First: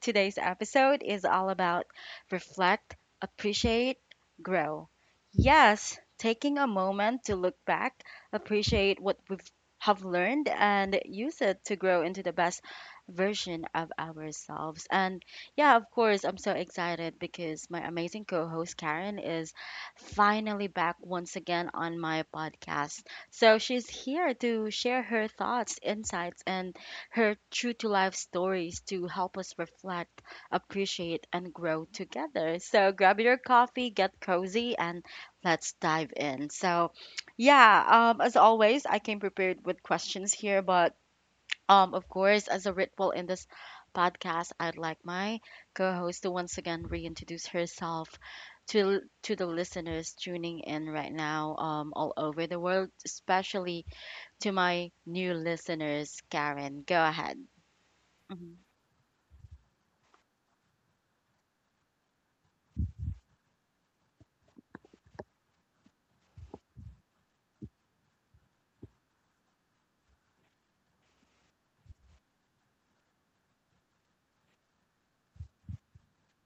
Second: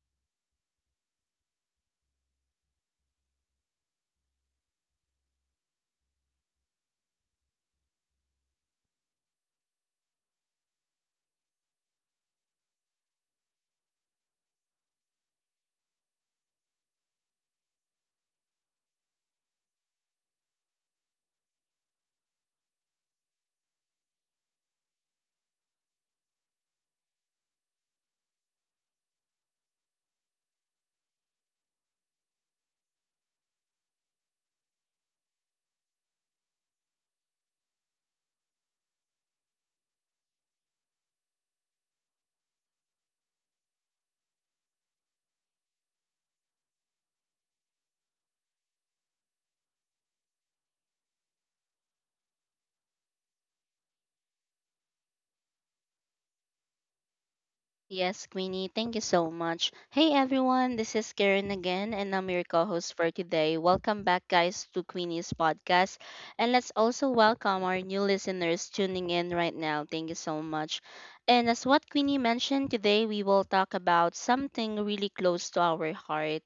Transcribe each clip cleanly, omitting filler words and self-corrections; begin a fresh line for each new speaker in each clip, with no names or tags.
Today's episode is all about reflect, appreciate, grow. Yes, taking a moment to look back, appreciate what we have learned, and use it to grow into the best version of ourselves. And yeah, of course, I'm so excited because my amazing co host Karen is finally back once again on my podcast. So she's here to share her thoughts, insights, and her true to life stories to help us reflect, appreciate, and grow together. So grab your coffee, get cozy, and let's dive in. Yeah, as always, I came prepared with questions here, but of course, as a ritual in this podcast, I'd like my co-host to once again reintroduce herself to the listeners tuning in right now, all over the world, especially to my new listeners. Karen, go ahead.
Yes,
Mhm.
Queenie, thank you so much. Hey everyone, this is Karen again, and I'm your co host for today. Welcome back, guys, to Queenie's podcast. And let's also welcome our new listeners tuning in right now. Thank you so much. And as what Queenie mentioned, today we will talk about something really close to our heart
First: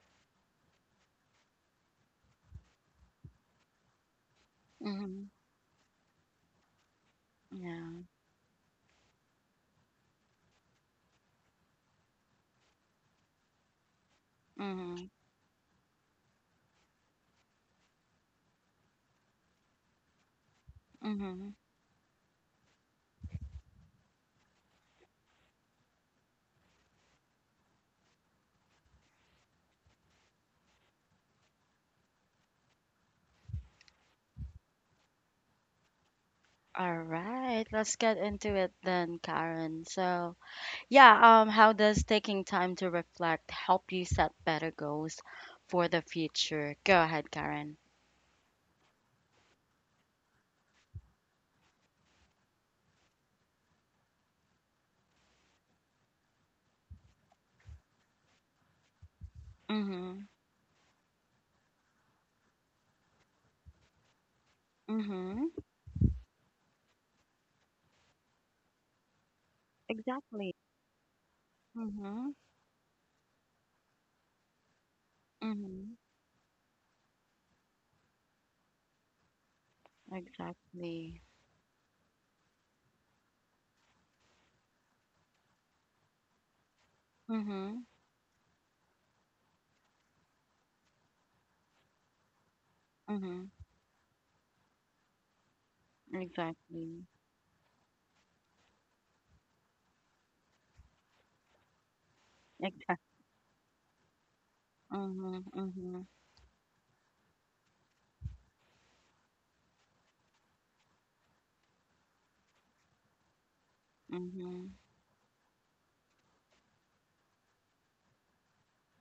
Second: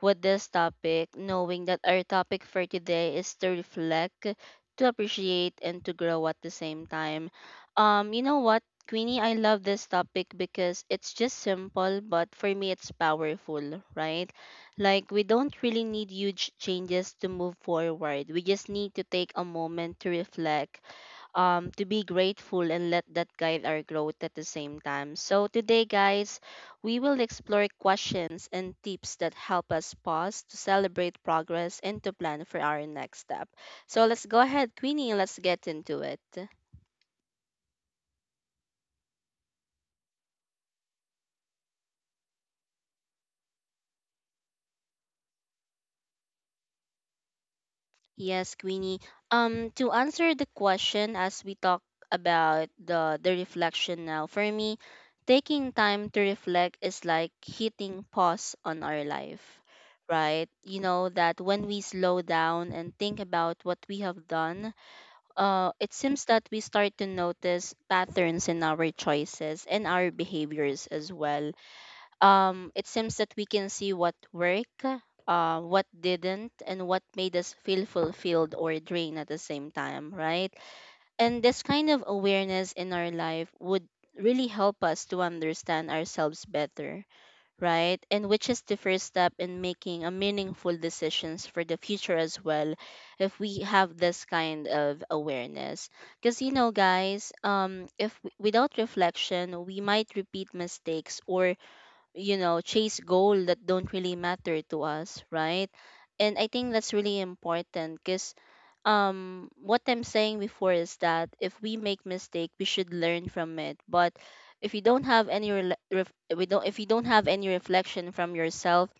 with this topic, knowing that our topic for today is to reflect, to
Mhm.
appreciate, and to grow at the same time.
Yeah.
You know what? Queenie, I love this topic because it's just simple, but for me, it's powerful, right?
Mhm.
Like, we don't really need huge changes to move forward. We just need to take a moment to reflect,
Mhm.
to be grateful, and let that guide our growth at the same time. So, today, guys, we will explore questions and tips that help us pause to celebrate progress and to plan for our next step. So, let's go ahead, Queenie, let's get into it.
All right, let's get into it then, Karen. Yeah, how does taking time to reflect help you set better goals for the future? Go ahead, Karen.
Yes, Queenie. To answer the question as we talk about the reflection now, for me, taking time to reflect is like hitting pause on our life,
Mhm.
right? You know that when we slow down and think about what we have done,
Mhm.
it seems that we start to notice patterns in our choices and our
Exactly.
behaviors as well.
Mhm.
It seems that we can see what worked, what
Mhm.
didn't, and what made us feel fulfilled or drained at the same time, right?
Exactly.
And this kind of awareness in our life would really help us to understand ourselves better,
Mhm.
right? And which is the first step in making a meaningful decisions for the future as well if
Mhm.
we have this kind of awareness. Because you know
Exactly.
guys, if without reflection, we might repeat mistakes or you know chase
Exactly.
goal that don't really matter to us,
Mhm.
right?
Mhm.
And I think that's really important because what I'm saying before is that if we make mistake we should learn from it. But
Mhm.
if you don't have any we don't if you don't have any reflection from yourself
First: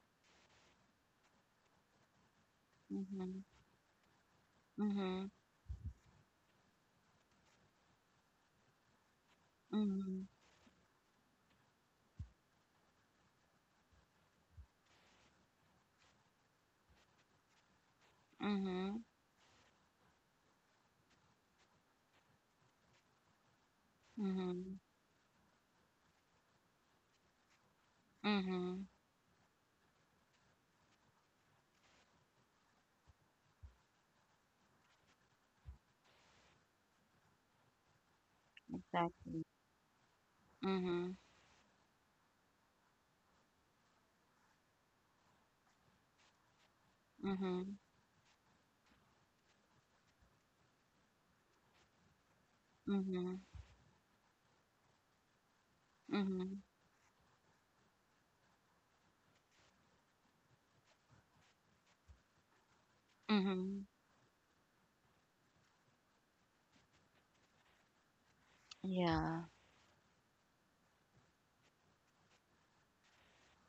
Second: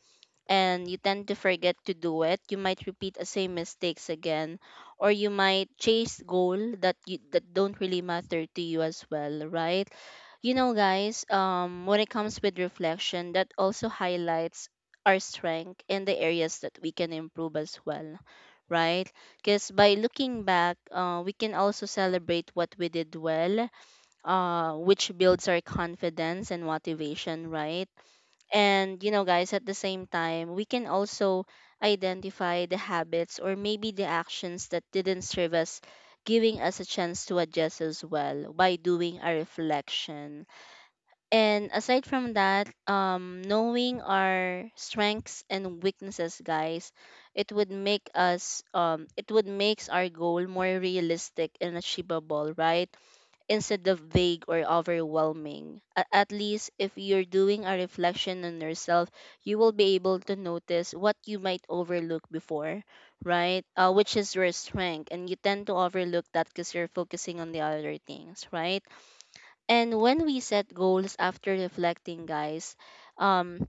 and you tend to forget to do it, you might repeat the same mistakes again, or
Mhm.
you might chase goal that that don't really matter to you as well, right?
Mhm.
You know, guys, when it comes with reflection, that also highlights our strength and the areas that we can improve as well,
Mhm.
right? Because by looking back, we can also celebrate what we did well,
Mhm. Mhm.
which builds our confidence and motivation, right?
Mhm.
And, you know, guys, at the same time, we can also identify the habits or maybe the actions that didn't serve us, giving us a chance to adjust as well by doing a
Exactly.
reflection.
Mhm.
And aside from that, knowing our strengths and weaknesses, guys, it would
Mhm.
make us, it would makes our goal more realistic and achievable, right?
Mhm.
Instead of vague or overwhelming. At
Mhm.
least if you're doing a reflection on yourself, you will be able to notice what you might overlook before, right?
Mhm.
Which is your strength. And you tend to overlook that because you're focusing on the other things, right?
Yeah.
And when we set goals after reflecting, guys, um,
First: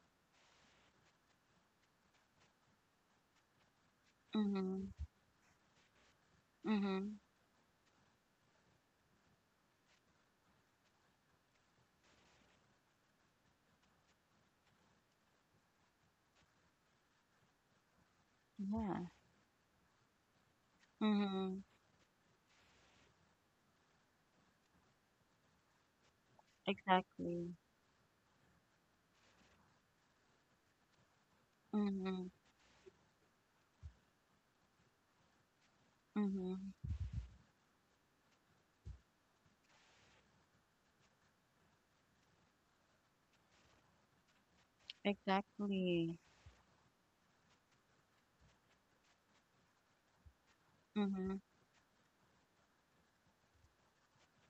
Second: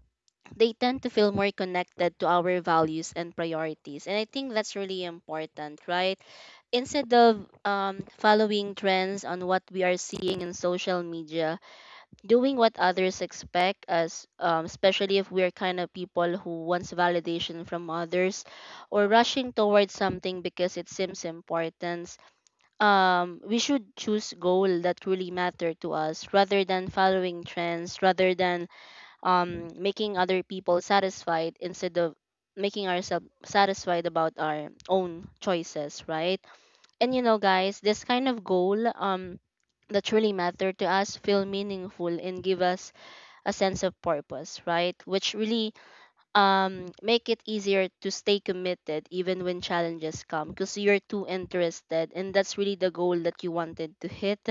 they tend to feel more connected to our values and priorities. And I think that's
Mhm.
really important, right? Instead
Mhm.
of following trends on what we are seeing in social media, doing what others expect us, especially if we're kind of people who wants validation from others, or
Yeah.
rushing towards something because it seems
Mhm.
important. We should choose goal that really matter to us, rather than following
Exactly.
trends, rather than making other people satisfied instead of
Mhm.
making ourselves satisfied about our own choices, right?
Mhm.
And you know, guys, this kind of goal that truly matter to us feel meaningful and give us a sense of purpose, right? Which really
Exactly.
make it easier to stay committed even when challenges come because you're too
Mhm.
interested and that's really the goal that you wanted to hit,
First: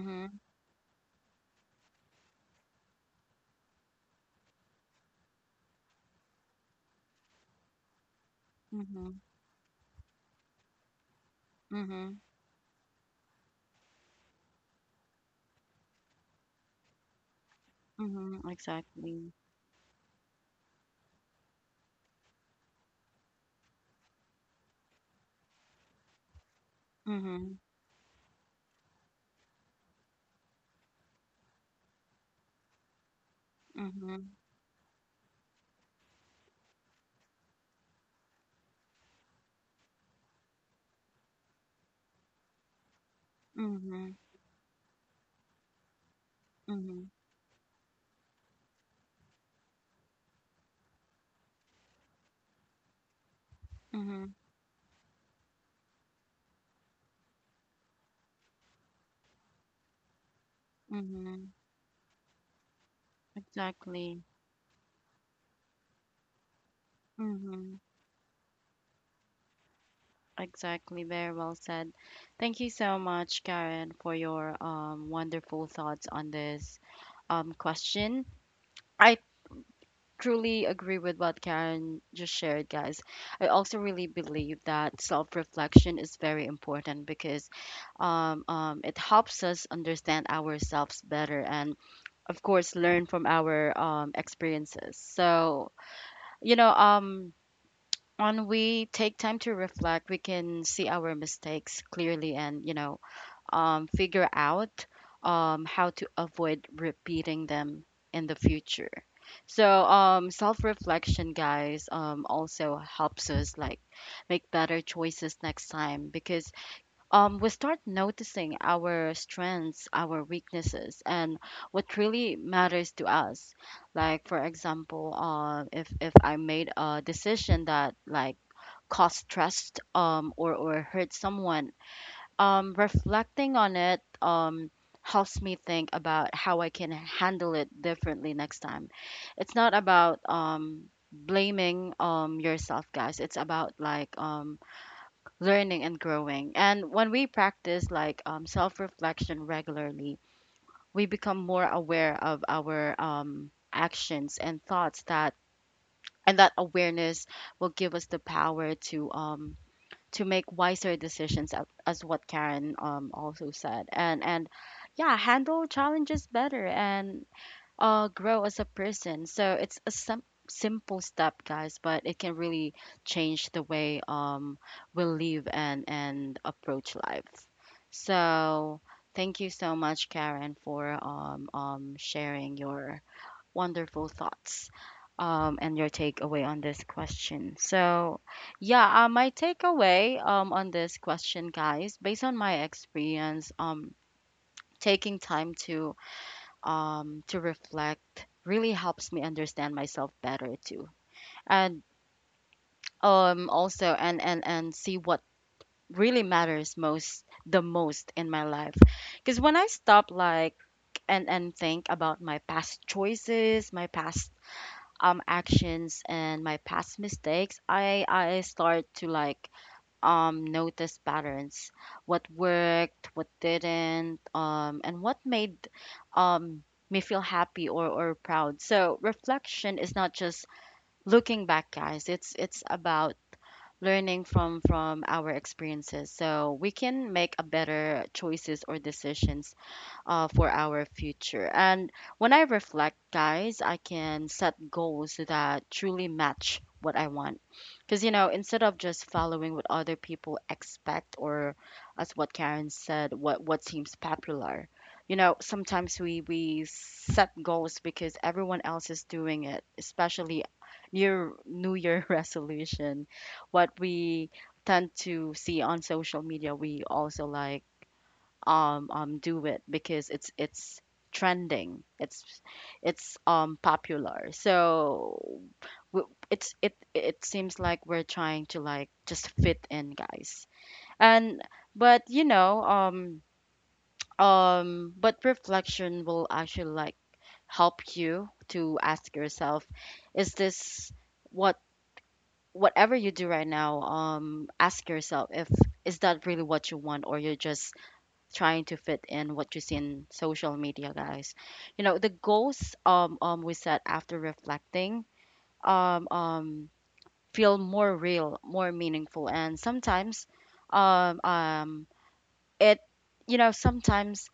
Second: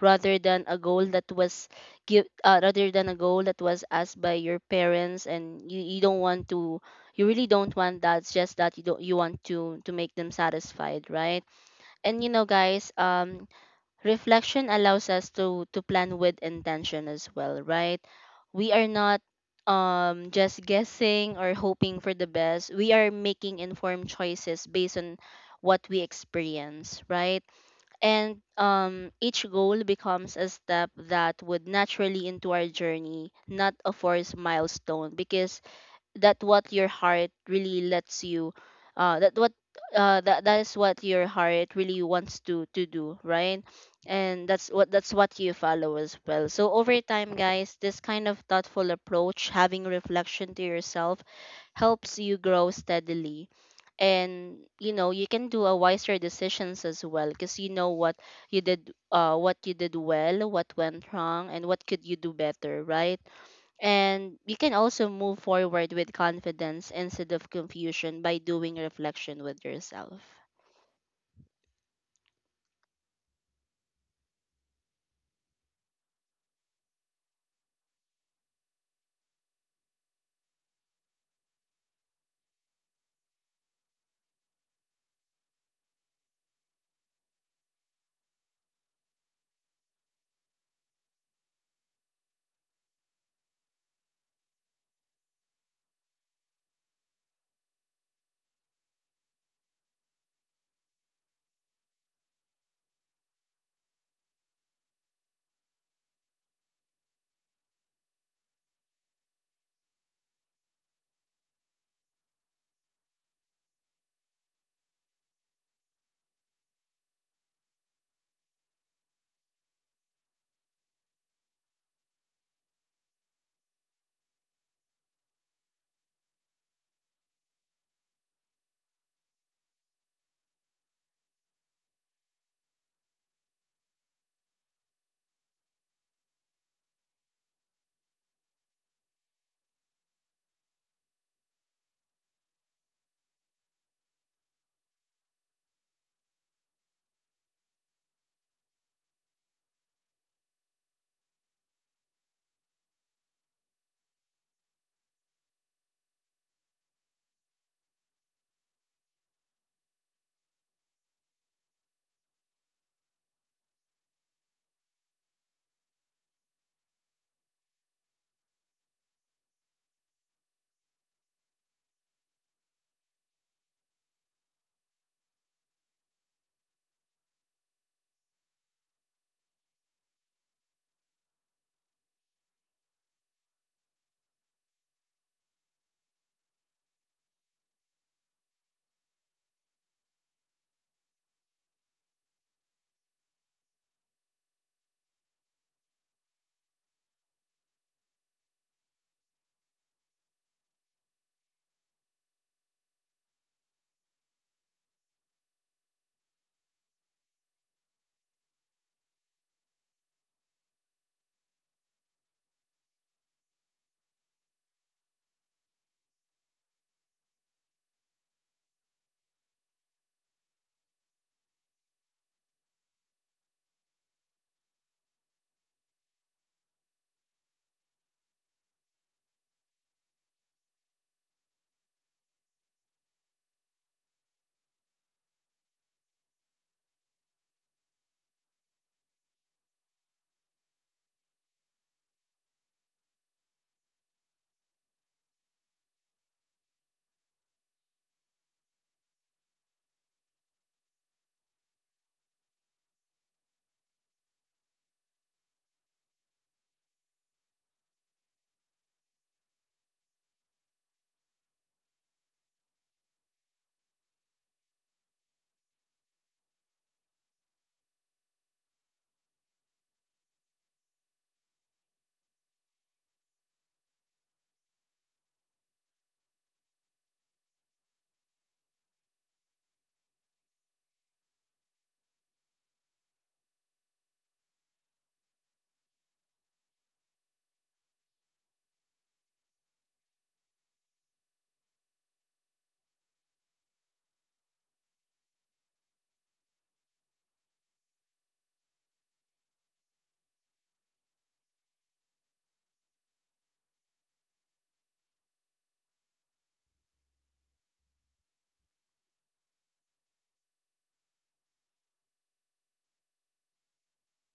rather than a goal that was give rather than a goal that was asked by your parents and you don't want to, you really don't want that, it's just that you don't you
Mhm,
want to make them satisfied, right?
mhm,
And you know guys reflection allows us to plan with intention as well, right?
mhm,
We are not
exactly.
just guessing or hoping for the best, we are making informed choices based on what we experience, right?
Mhm,
And each goal becomes a step that would naturally into our journey, not a
mhm,
forced milestone, because that what your heart really lets you, uh that what that that is what your heart really wants to do, right?
mhm,
And that's what you follow as well. So over
mhm,
time guys this kind of thoughtful approach, having reflection to yourself, helps you grow steadily.
mhm,
And you know you can do a wiser decisions as well because you know what you did, what you did well, what went wrong
mhm,
and what could you do better, right?
exactly.
And you can also move forward with confidence instead of
Mhm,
confusion by doing reflection with yourself.
exactly. Very well said. Thank you so much, Karen, for your wonderful thoughts on this question. I truly agree with what Karen just shared, guys. I also really believe that self-reflection is very important because it helps us understand ourselves better and of course learn from our experiences. You know um when we take time to reflect, we can see our mistakes clearly, and figure out how to avoid repeating them in the future. Self-reflection, guys, also helps us like make better choices next time, because we start noticing our strengths, our weaknesses, and what really matters to us. Like for example, if I made a decision that like caused stress, or hurt someone, reflecting on it helps me think about how I can handle it differently next time. It's not about blaming yourself, guys. It's about like learning and growing. And when we practice like self reflection regularly, we become more aware of our actions and thoughts. That awareness will give us the power to make wiser decisions, as what Karen also said, and yeah, handle challenges better and grow as a person. So it's a simple step, guys, but it can really change the way we live and approach life. So thank you so much, Karen, for sharing your wonderful thoughts. And your takeaway on this question. My takeaway on this question, guys, based on my experience, taking time to reflect really helps me understand myself better too. And also and see what really matters most the most in my life. Because when I stop like and think about my past choices, my past actions and my past mistakes, I start to like notice patterns, what worked, what didn't, and what made um, me feel happy or proud. So reflection is not just looking back, guys. It's about learning from our experiences so we can make a better choices or decisions for our future. And when I reflect, guys, I can set goals that truly match what I want. Because, you know, instead of just following what other people expect, or as what Karen said, what seems popular. You know, sometimes we set goals because everyone else is doing it, especially near New Year resolution. What we tend to see on social media, we also like do it because it's trending. It's popular. So it's it seems like we're trying to like just fit in, guys. And but you know, but reflection will actually like help you to ask yourself, is this what whatever you do right now, ask yourself if is that really what you want, or you're just trying to fit in what you see in social media, guys. You know, the goals we set after reflecting um um feel more real, more meaningful, and sometimes um um it you know sometimes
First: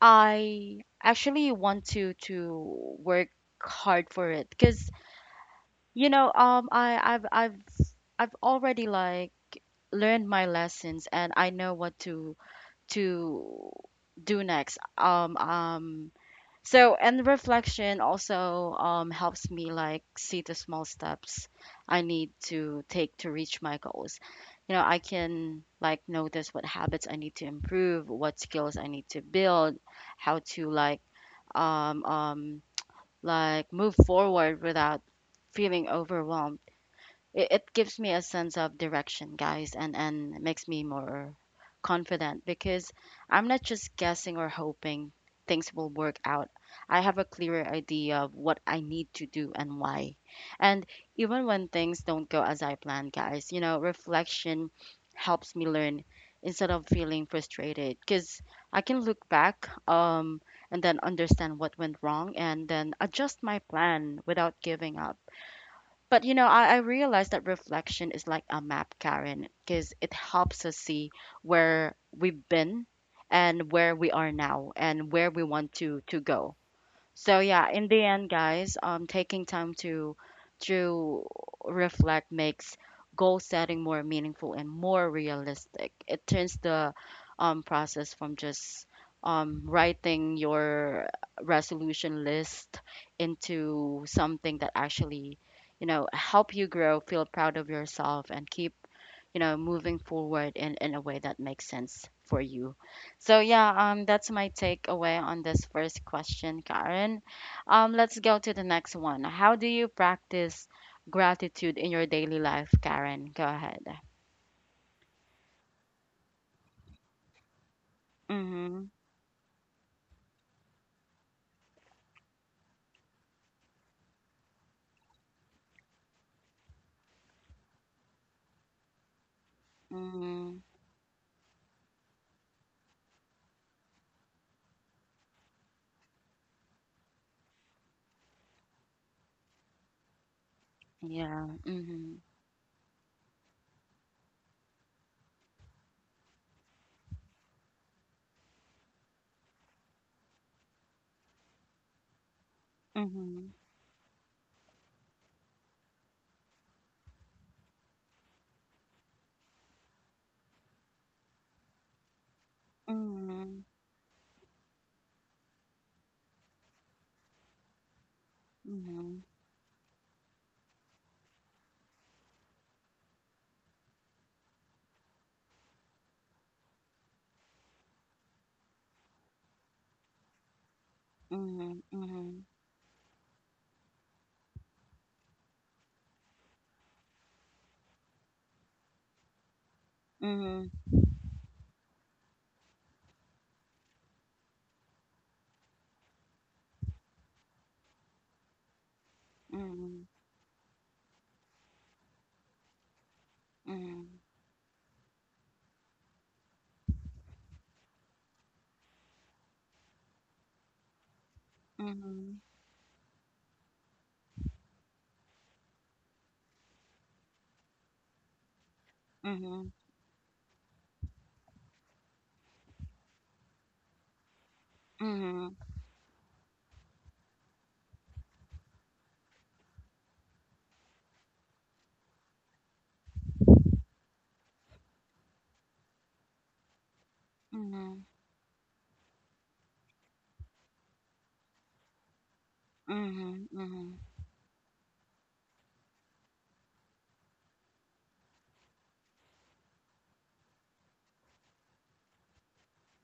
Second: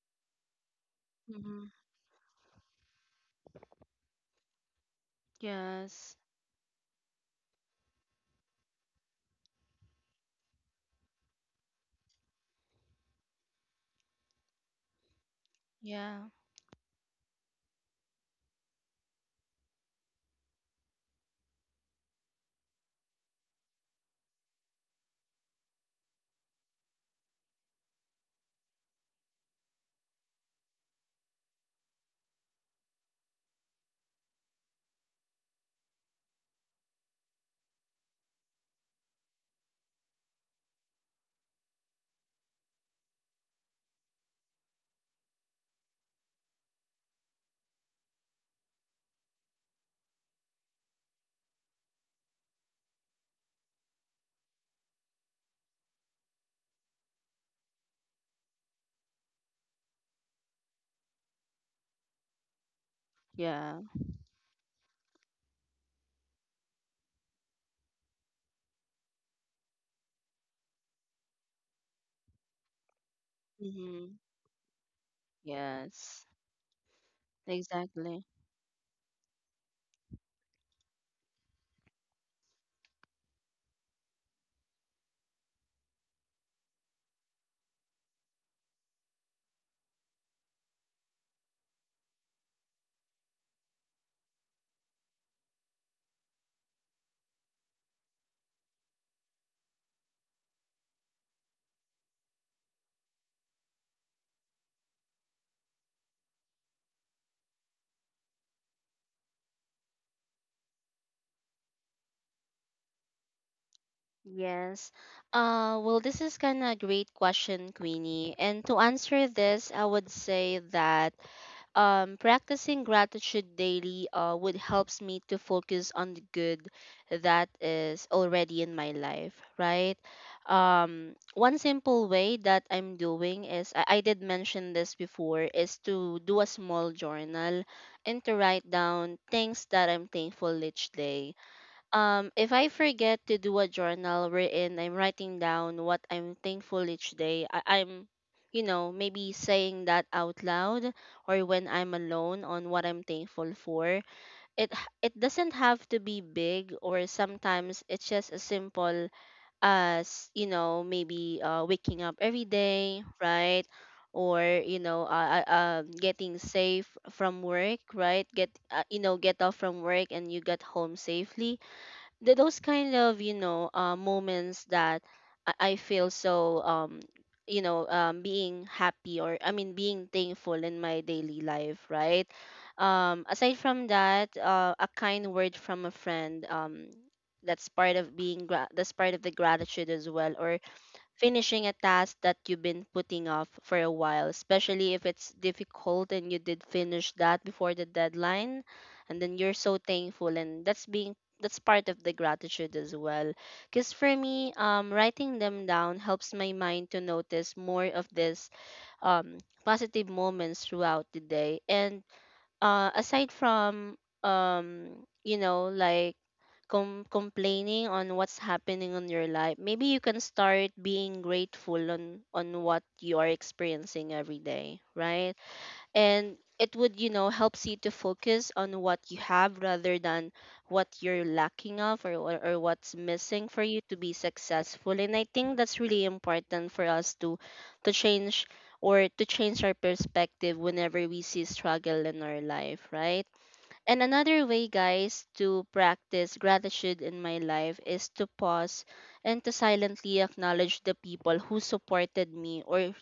I actually
Mm-hmm.
want to work hard for it, because you
Yes.
know I I've already like learned my lessons and I know what to to do next.
Yeah.
So, and reflection also helps me like see the small steps I need to take to reach my goals. You know, I can like notice what habits I need to improve, what skills I need to build, how to um um like move forward without feeling overwhelmed. It gives me a sense of direction, guys, and makes me more confident, because I'm not just guessing or hoping things will work out. I have a clearer idea of what I need to do and why. And even when things don't go as I planned, guys, you know, reflection helps me learn instead of feeling frustrated, because I can look back and then understand what went wrong and then adjust my
Yeah.
plan without giving up. But you know, I realize that reflection is like a map, Karen, because it helps us see where we've been, and where we
Mm-hmm.
are now, and where we want to
Yes.
go. So yeah, in the
Exactly.
end, guys, taking time to to reflect makes goal setting more meaningful and more realistic. It turns the process from just writing your resolution list into something that actually, you know, help you grow, feel proud of yourself, and keep, you know, moving forward in a way that makes sense for you. So yeah, that's my takeaway on this first question, Karen. Let's go to the next one. How do you practice gratitude in your daily life, Karen? Go ahead.
Yes. Well, this is kind of a great question, Queenie. And to
Mhm.
answer this, I would say that practicing gratitude daily would helps me to focus on the good that is already in my life, right?
Mhm.
One simple way that I'm doing is I did mention this before is to do a small journal and to write down things that I'm thankful each day.
Yeah. Mhm.
If I forget to do a journal wherein I'm writing down what I'm thankful each day, I'm, you know, maybe saying that out loud or when I'm alone on what I'm
Mhm.
thankful for. It doesn't have to be big, or sometimes it's just as simple as, you know, maybe waking up every day,
Mhm.
right? Or you know, getting safe from work, right? Get you know, get off from work and you get home safely. Those kind of you know moments that I feel so you know being happy or I mean being thankful in my daily life, right?
Mhm.
Aside from that, a kind word from a friend, that's part of that's part of the gratitude as well. Or
Mhm.
finishing a task that you've been putting off for a while, especially if it's difficult and you did finish that before the deadline, and then you're so
Mhm.
thankful and that's part of the gratitude as well. Because
Mhm.
for me, writing them down helps my mind to notice more of this um, positive moments throughout the day. And aside from um you know like complaining on what's happening on your
Mhm.
life,
Mhm.
maybe you can start being grateful on what you are experiencing every day, right?
Mhm.
And it would you know helps you to focus on what you have rather than what you're lacking of, or, or what's missing for you to be successful. And I think that's really important for us to
Mhm.
change, or to change our perspective whenever we see struggle in our life, right?
Mhm.
And another way guys to practice gratitude in my life is to pause and to silently acknowledge the people who supported me or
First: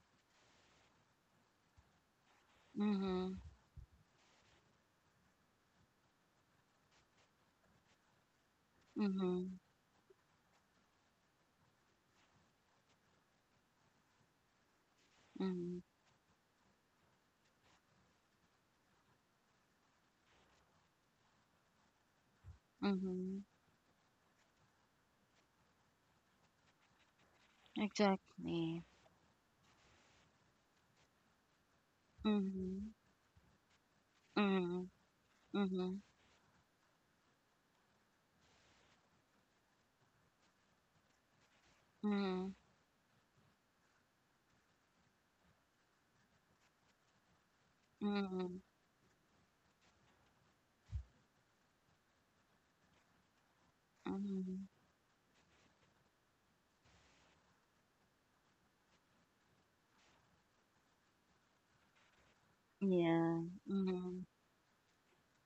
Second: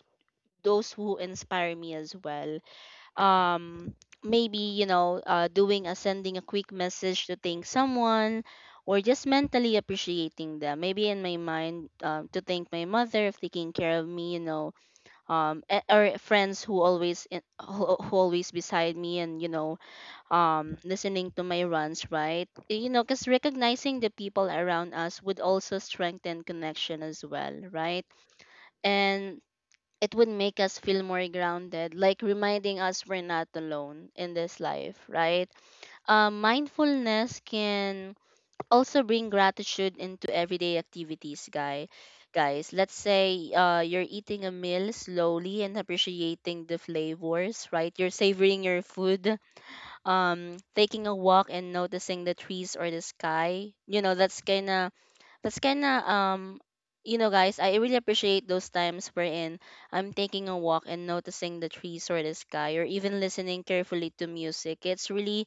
those who inspire me as well.
Mhm. Mhm.
um maybe you know doing a sending a quick message to thank someone or
Mhm. Mhm.
just
Mhm.
mentally appreciating them, maybe in my mind, to thank my mother of taking care of me, you know.
Mhm.
Or friends who always in, who always beside me, and you know listening to my runs, right? You know because
Mhm.
recognizing the people around us would also strengthen connection as well, right?
Exactly.
And it would make us feel more grounded, like reminding
Mhm.
us we're not alone in this
Mhm.
life, right?
Mhm.
Mindfulness can also bring gratitude into everyday activities, guy.
Mhm.
Guys, let's say you're eating a meal slowly and appreciating the flavors, right? You're
Mhm.
savoring your food, taking a walk and noticing the trees or the sky. You know,
Mhm.
that's kind of Guys, I really appreciate those times wherein I'm taking a walk and noticing the trees or the sky, or even
Yeah.
listening carefully
Mhm.
to music. It's really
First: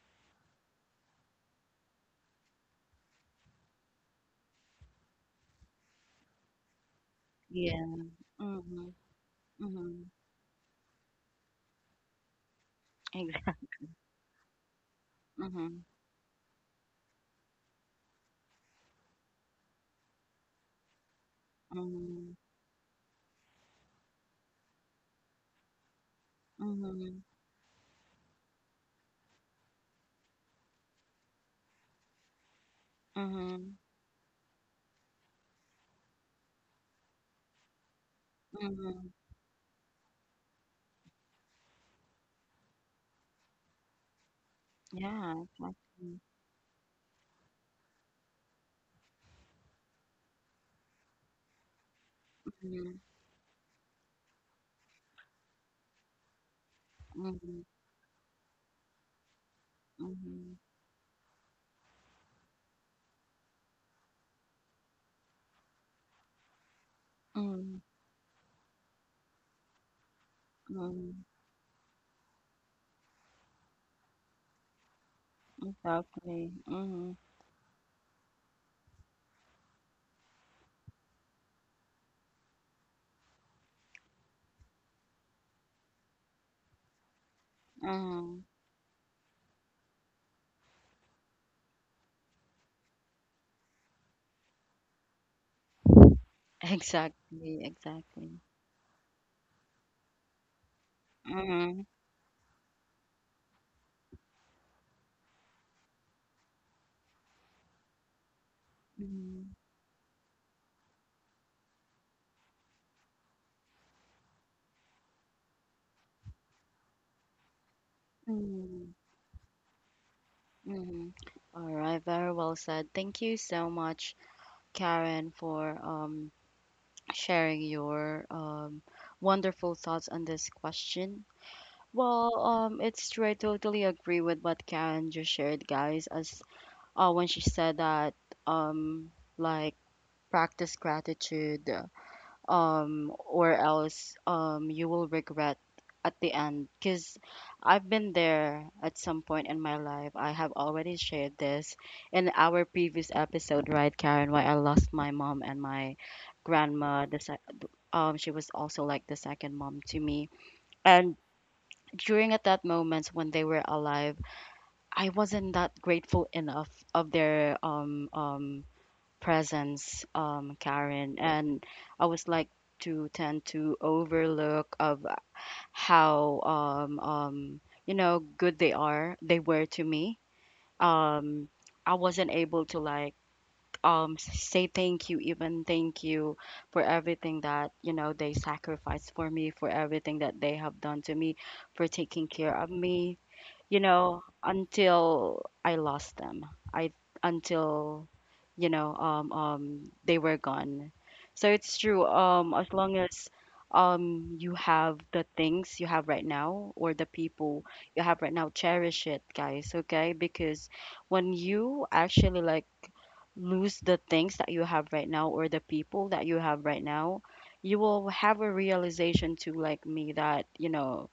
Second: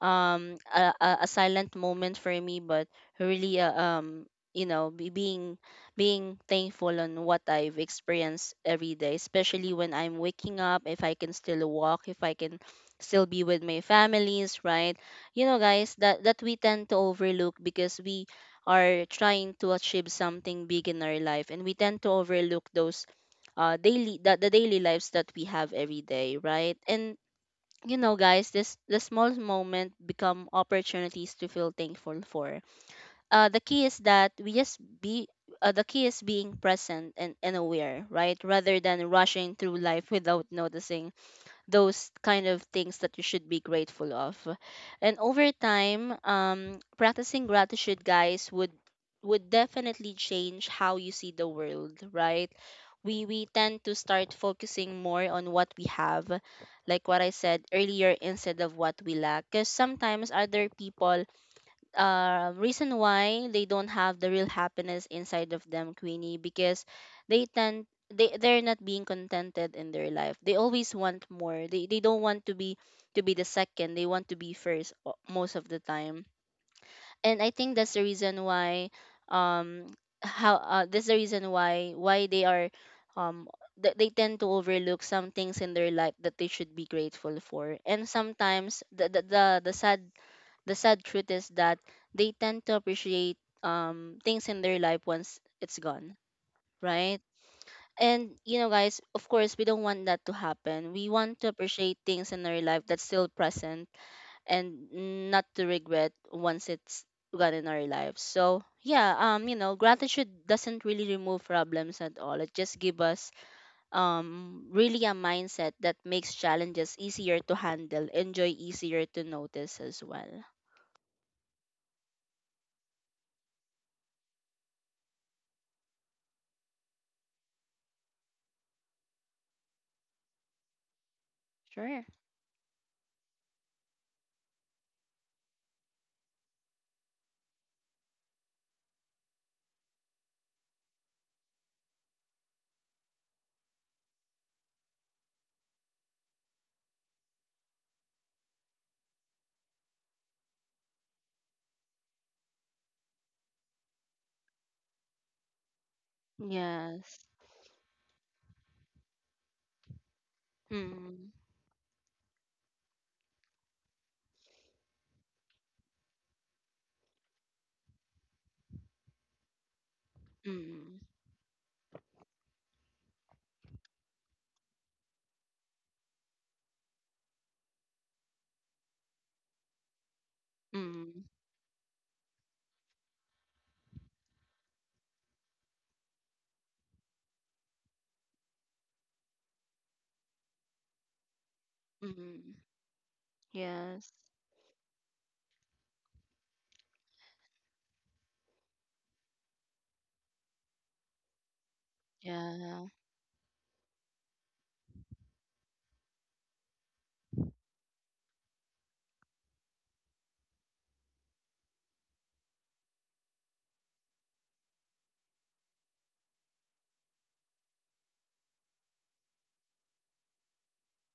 a silent moment for me, but really you know be, being being thankful on what I've
Yeah.
experienced
Mhm.
every day, especially when
Mhm.
I'm waking up, if I can still walk, if I can still be with
Exactly.
my families, right? You know,
Mhm.
guys, that that we tend to overlook because we are trying to achieve something big in our life, and we tend to
Mhm.
overlook those the daily lives that we have every day, right? And
Mhm.
you know, guys, this the small moment become opportunities to feel thankful for. The
Mhm.
key is that we just be The key is being present and, aware, right? Rather than
Mhm.
rushing through life without noticing those kind of things that you should be grateful of. And
Yeah,
over time,
exactly.
practicing gratitude, guys, would definitely change how you see the world, right?
Mhm.
We tend to start focusing more on what we have, like what I said
Mhm.
earlier, instead of what we lack. Because sometimes
Mhm.
other people, reason why they don't have the real happiness inside of them, Queenie, because they
Mhm.
tend they're not being contented in their life. They always
Mhm.
want more. They don't want to be the second. They want to be most of the time.
Exactly. Mhm.
And I think that's the reason why, um how uh, that's the reason why why they are um they tend to overlook some things in their life that they should be grateful for. And
Mhm.
sometimes the sad truth is that they tend to appreciate things in their life once it's gone, right?
Exactly.
And
Exactly.
you know, guys, of course, we don't want that to happen. We want to
Mhm.
appreciate things in our life that's still present and not to regret once it's gone in our lives. So, yeah,
Mhm.
gratitude doesn't really remove problems at all. It just gives us really a mindset that makes challenges easier to handle, enjoy
Mhm.
easier to notice as well.
Mhm. All right, very well said. Thank you so much, Karen, for sharing your wonderful thoughts on this question.
Sure.
Well, it's true. I totally agree with what Karen just shared, guys. As when she said that, um, like practice gratitude, or else you will regret at the end. Because I've been there at some point in my life. I have already shared this in our previous episode, right, Karen? Why I lost my mom and my grandma. The
Yes.
she was also like the second mom to me. And
Mm.
during at that moment when they were alive, I wasn't that grateful enough of their presence,
Mm.
Karen, and I was like to tend to overlook of how you know good they were to me.
Mm.
Um, I wasn't able to like say thank you, even thank you for everything that you know they sacrificed for me, for everything that they have done to me, for taking
Mm.
care of me, you
Yes.
know, until I lost them. I until, you know, they were gone. So it's true. As
Yeah.
long as you have the things you have right now or the people you have right now, cherish it, guys. Okay, because when you actually like lose the things that you have right now or the people that you have right now, you will have a realization too, like me, that you know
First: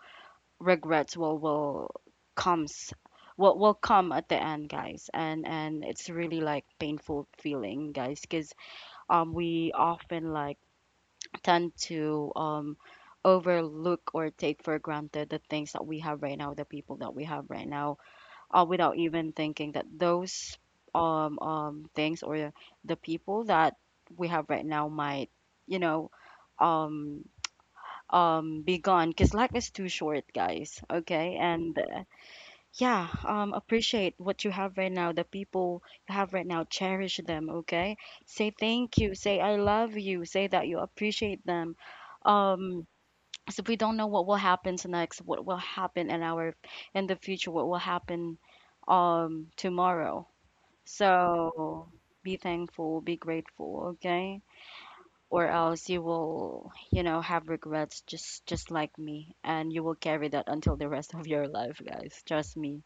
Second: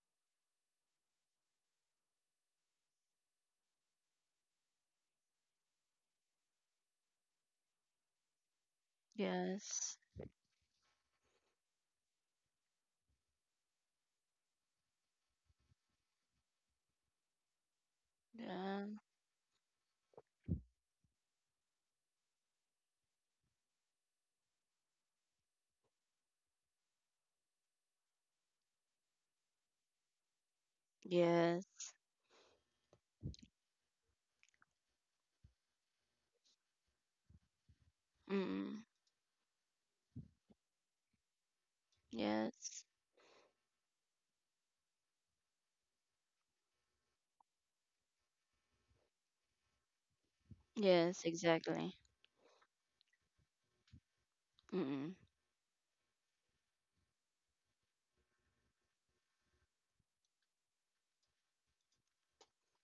regrets will will comes will will come at the end, guys, and it's really like painful feeling, guys, because we
Yes.
often like tend to overlook or take for granted the things that we have right now, the people that we have right now, without
Yeah.
even thinking that those things or the people that we have right now might, you know, um be gone, because life is too short, guys, okay?
Yes.
and Yeah, appreciate what you have right now, the people you have right now. Cherish them, okay? Say
Mm.
thank you. Say I love you. Say that you appreciate them. Um,
Yes.
so we don't know what will happen next, what will happen in our in the future, what will happen tomorrow.
Yes,
So
exactly.
be thankful, be grateful, okay?
Mm.
Or else you will, have regrets just like me, and you will carry that until the rest of your life, guys. Trust me.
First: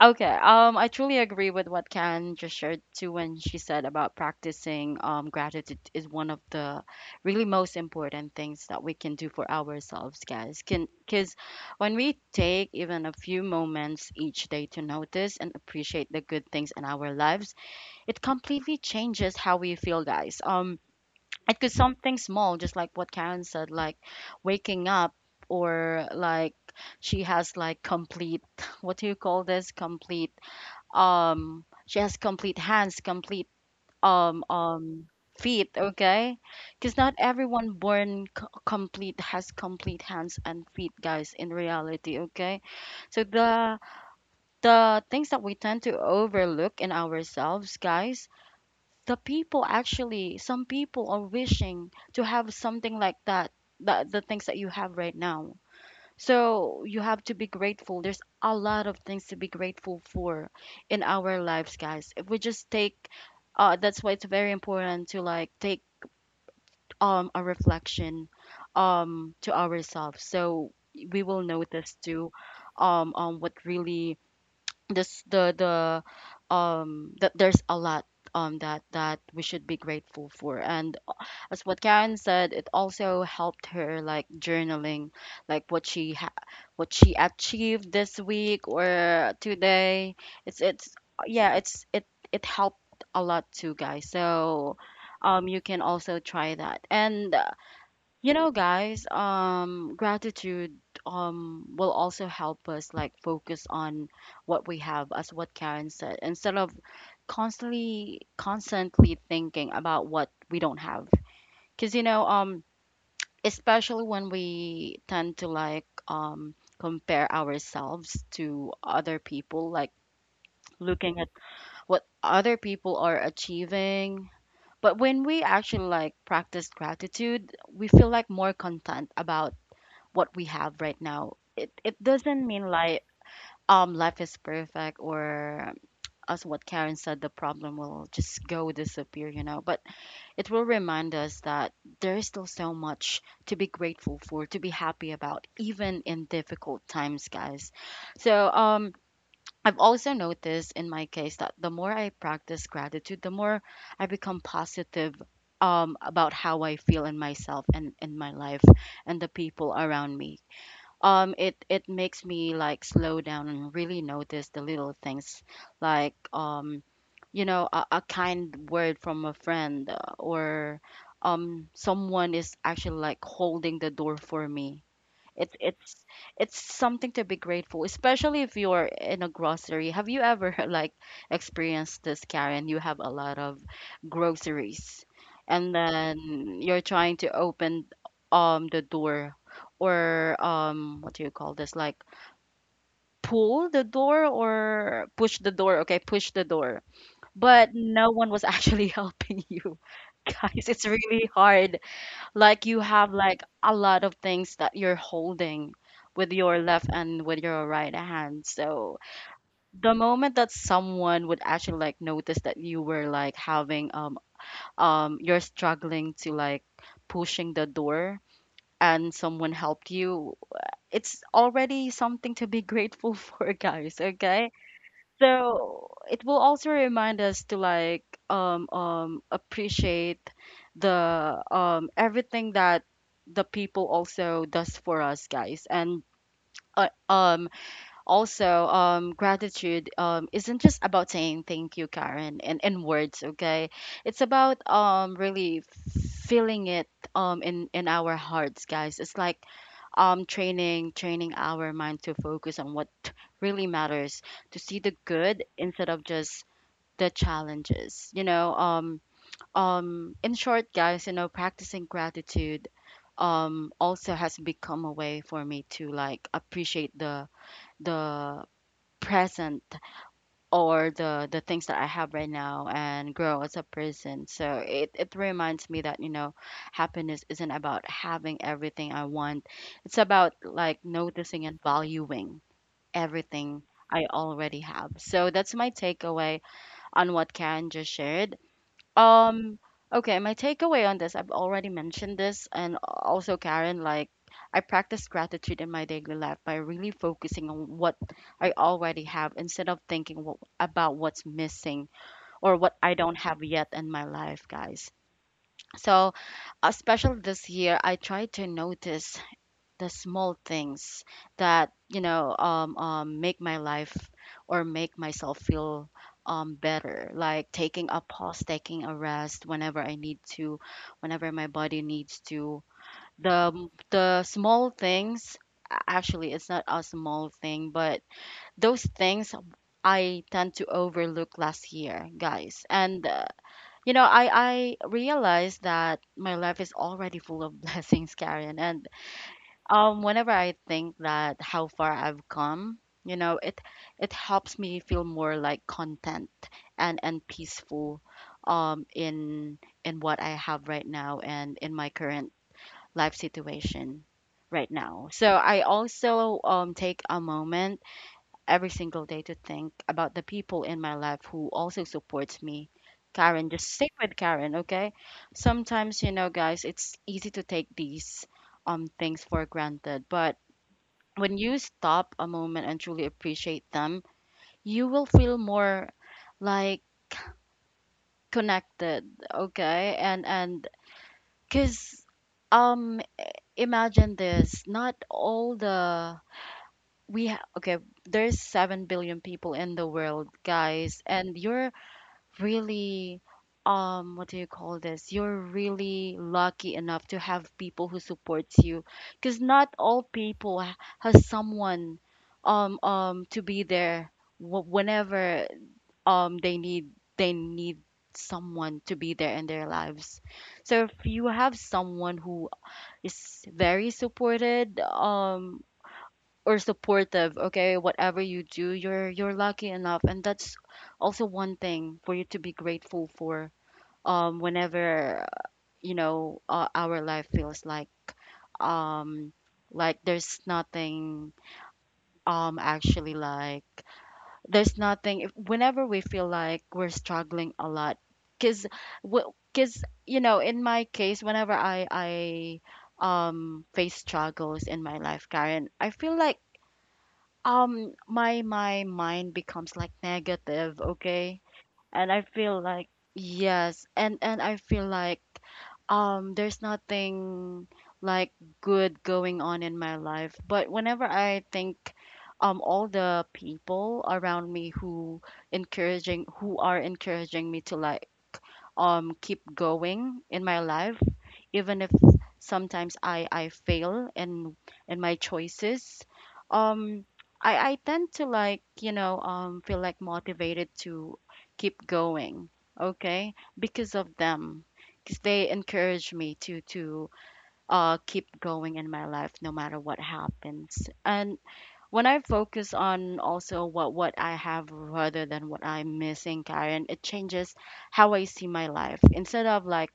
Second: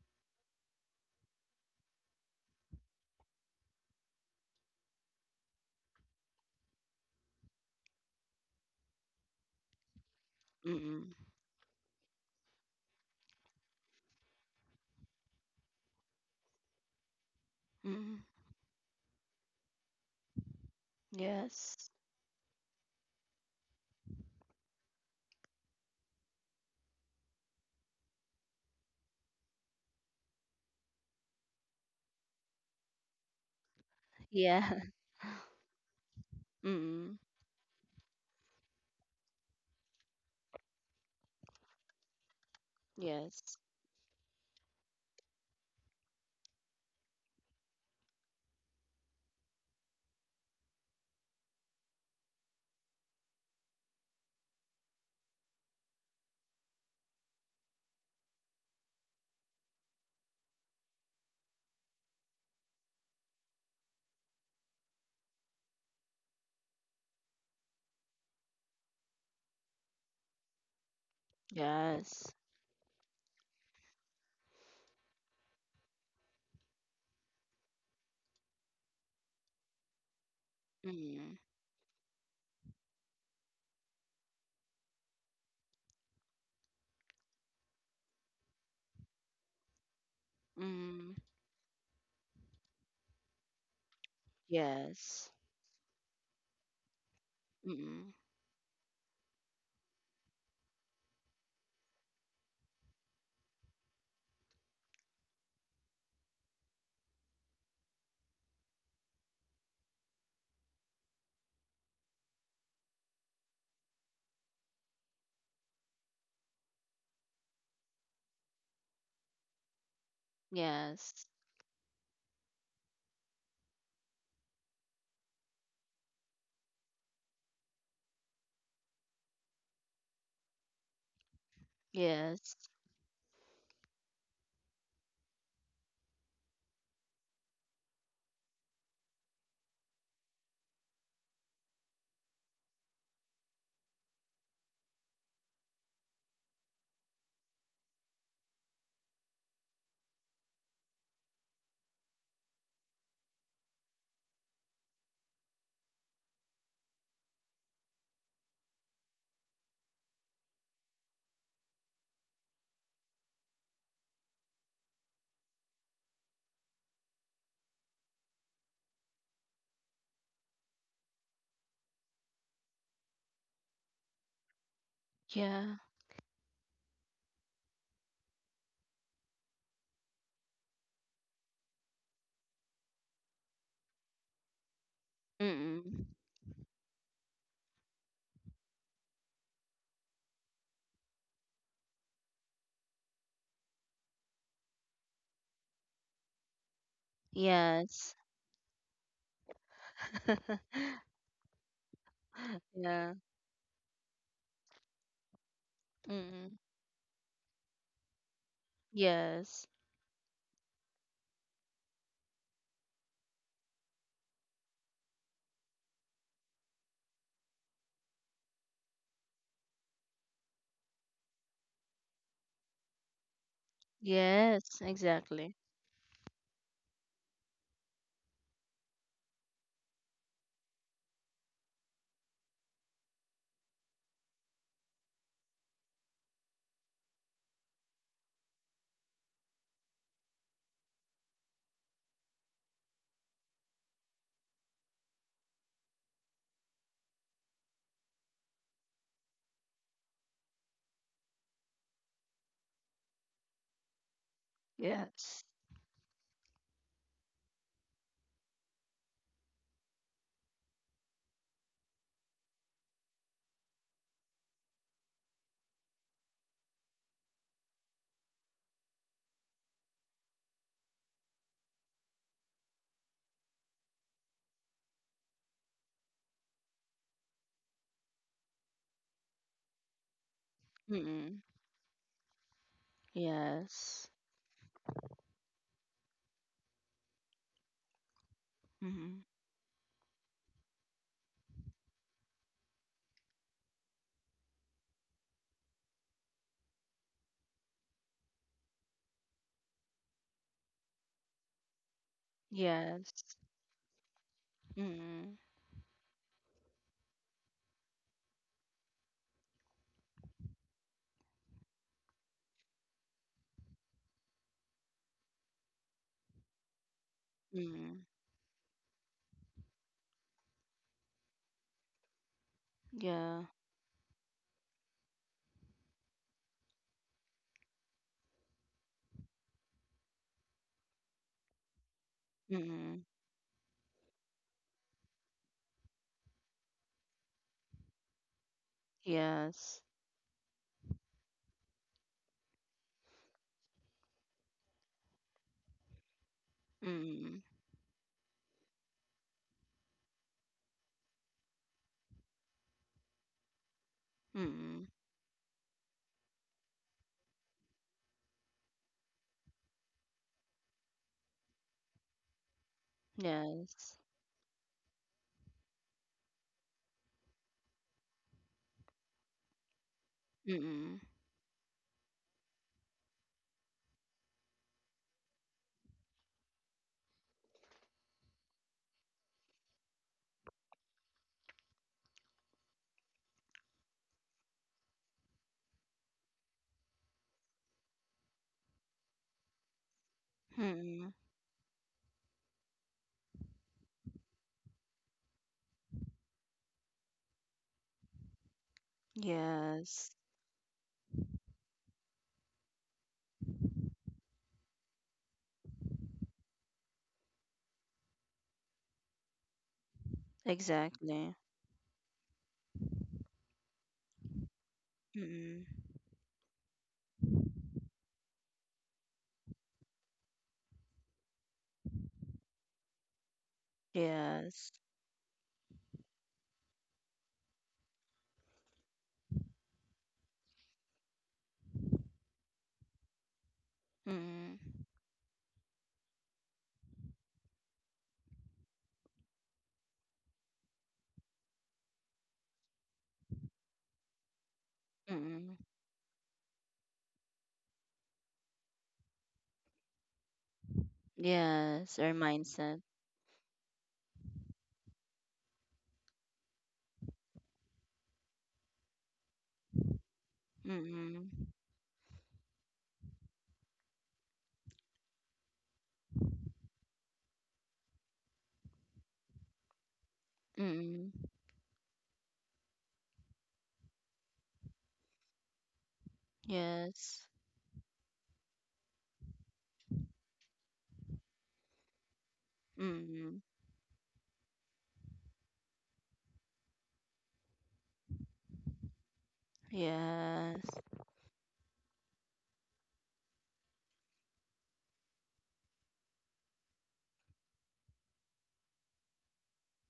Okay, I truly agree with what Karen just shared too when she said about practicing gratitude is one of the really most important things that we can do for ourselves, guys. Can
Mm.
because when we take even a few moments each day to notice and appreciate the good things in our lives,
Mm.
it completely changes how we feel, guys. It could
Yes.
something small, just like what Karen said, like waking up or like she has like complete what do you call this complete she has complete hands complete um
Yeah.
um feet, okay? Because not
Mm.
everyone born complete has complete hands and feet guys in reality, okay, so
Yes.
the things that we tend to overlook in ourselves guys, the people actually some people are wishing to have something like that, the things that you have right now, so you have to be grateful. There's a lot of things to be grateful for in our lives, guys. If we just take, that's why it's very important to like take a reflection, to ourselves. So we will notice too,
Yes.
what really this the that there's a lot that we should be grateful for, and
Mm.
as what Karen said it also helped her like journaling, like what what she achieved this week or today, it's
Mm.
yeah, it helped a lot too, guys. So
Yes.
you can also try that. And
Mm.
you know, guys, gratitude will also help us like focus on what we have, as what Karen said, instead of constantly thinking about what we don't have. Because you know, especially when we tend to like compare ourselves to other people, like looking at
Yes.
what other people are achieving. But when we actually like practice gratitude, we feel like more content about what we have right now. It doesn't
Yes.
mean like life is perfect or, as what Karen said, the problem will just go disappear, you know. But it will remind us that there is still so much to be grateful for, to be happy about, even in difficult times, guys. So I've also noticed in my case that the more I practice gratitude, the more I become positive, about how I feel in myself and in my life and the people around me. It makes me like slow down and really notice the little things, like you know, a kind word from a friend, or someone is actually like holding the door for me. it's
Yeah.
it's it's something to be grateful, especially if you're in a grocery. Have you ever like experienced this, Karen? You have a lot of groceries, and
Mm.
then you're trying to open the door, or what do you call this? Like pull the door or push the door. Okay, push the door, but no
Yes.
one was actually helping you, guys. It's really hard, like you have
Yeah.
like a lot of things that you're holding with your
Mm.
left and with your right hand. So
Yes.
the moment that someone would actually like notice that you were like having you're struggling to like pushing the door and someone helped you, it's already something to be grateful for, guys, okay?
Yes, exactly.
So it will also remind us to like appreciate the everything that the people also does for us, guys. And uh, um also gratitude isn't just about saying thank you, Karen, in words, okay? It's about really feeling it in our hearts, guys. It's like training our mind to focus on what really matters, to see the good
Yes.
instead of just the challenges. You know, in short, guys, you know, practicing gratitude also has become a way for me to like appreciate the present or the things that I have right now and grow as a person. So it reminds me that you know, happiness isn't about having everything I want. It's about like noticing
Mm-mm.
and valuing everything I
Yes.
already have. So that's my takeaway on what Karen just shared.
Mm-hmm.
Um, okay, my takeaway on this, I've already mentioned this, and also Karen, like I practice gratitude in my daily life by really focusing on what I already have instead of thinking about what's missing or what I don't have
Yes.
yet in my life, guys.
Mm-mm.
So, especially this year, I tried to notice the small things that you know, make my life or make myself feel, better, like taking a
Mm-mm.
pause, taking a rest whenever I need to, whenever my body needs to.
Yeah.
The the small things, actually it's not a small thing, but those things I tend to overlook last year, guys. And
Mm-mm.
you know, I realized that my life is already full of blessings, Karen. And
Yes.
whenever I think that how far I've come, you know, it helps me feel more like content and
Mm-mm.
peaceful um in in what I have right now and in my current life situation right
Mm-mm.
now. So I also take a moment every single day to think about the people in my life who also supports me. Karen, just stick
Yes.
with Karen, okay? Sometimes, you know, guys, it's easy to take these things for granted, but
Mm-mm.
when you stop a moment and truly appreciate them, you will feel more like connected, okay? And cuz um imagine this, not all the okay, there's 7 billion people in the world, guys,
Mm-mm.
and you're really what do you call this, you're really lucky enough to have people who supports you, because not all
Yes.
people has someone to be there whenever um they need they need someone to be there in their lives. So if you
Exactly.
have someone who is very supported
Mm-mm.
or supportive, okay, whatever you do, you're lucky enough, and that's also one thing for you to be grateful for.
Yes.
Whenever you know, our life feels um like there's nothing actually like
Mm-mm.
there's nothing if, whenever we feel like we're struggling a lot, cuz you know, in my case whenever I face struggles in my life,
Mm-mm.
Karen, I feel like my mind becomes like negative, okay?
Yes.
And
Our
I feel
mindset.
like yes, and I feel like there's nothing like good going on in my life. But whenever I
Mm-mm.
think all the people around me who encouraging who are encouraging me to like keep going in my life,
Mm-mm.
even if sometimes I fail in my choices. Um,
Yes.
I tend to like, you know, feel like motivated to keep going. Okay,
Mm-mm.
because of them, because they encourage me to keep going in my life, no matter what
Yes.
happens. And when I focus on also what I have rather than what I'm missing, Karen, it changes how I see my life. Instead of like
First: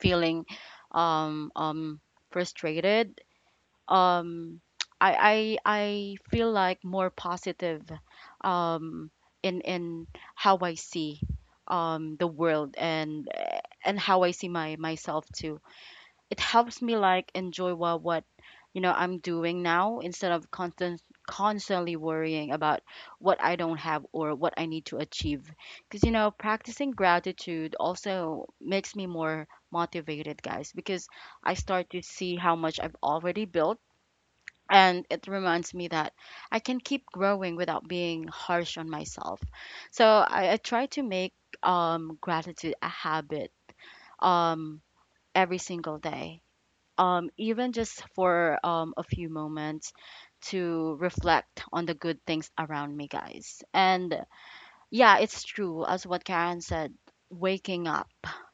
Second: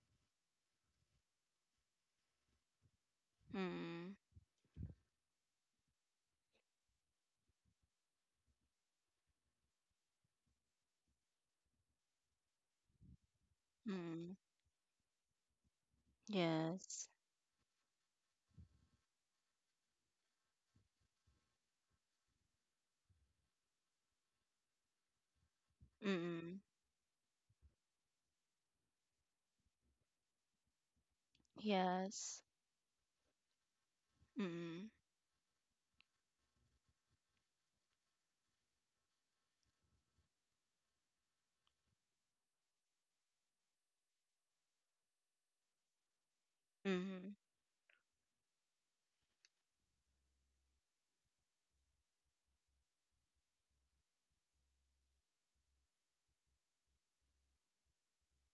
feeling um um frustrated,
Mm-mm.
um I feel like more positive um in how I see the world and how I
Mm,
see my myself too. It helps me
yes.
like enjoy what you know I'm doing now instead of constantly worrying about what I don't have or what I need to achieve. Because you know,
Mm,
practicing gratitude also makes me more motivated, guys, because I start to see
yes.
how much I've already built,
Mm,
and it reminds me that I can keep growing without being harsh on myself. So I try to make gratitude a habit um every single day,
mm,
even just for a few moments to reflect on the good things around me, guys. And yeah, it's true, as what Karen said, waking up.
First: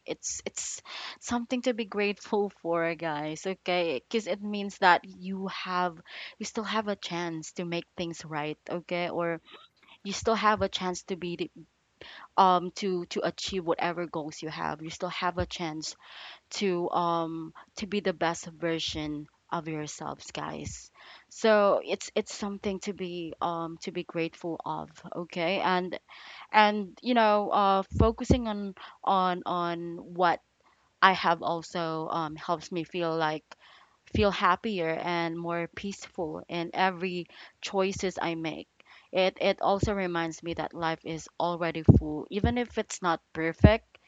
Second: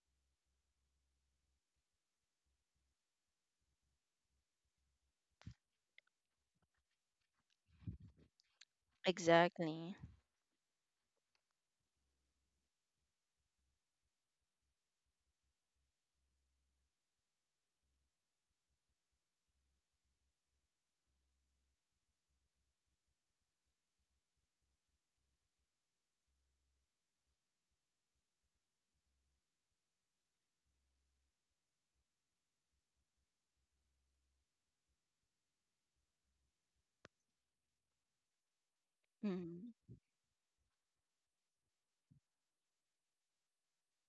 It's something to be grateful for, guys. Okay, because it means that you have, you still have a chance to make things right. Okay, or
exactly.
you still have a chance to to achieve whatever goals you have. You still have a chance to be the best version of yourselves, guys, so it's something to be grateful of. Okay, and you know, focusing on on what I have also helps me feel like feel happier and more peaceful in every choices I make. It
Mm,
also reminds me that life is already full even if it's not perfect.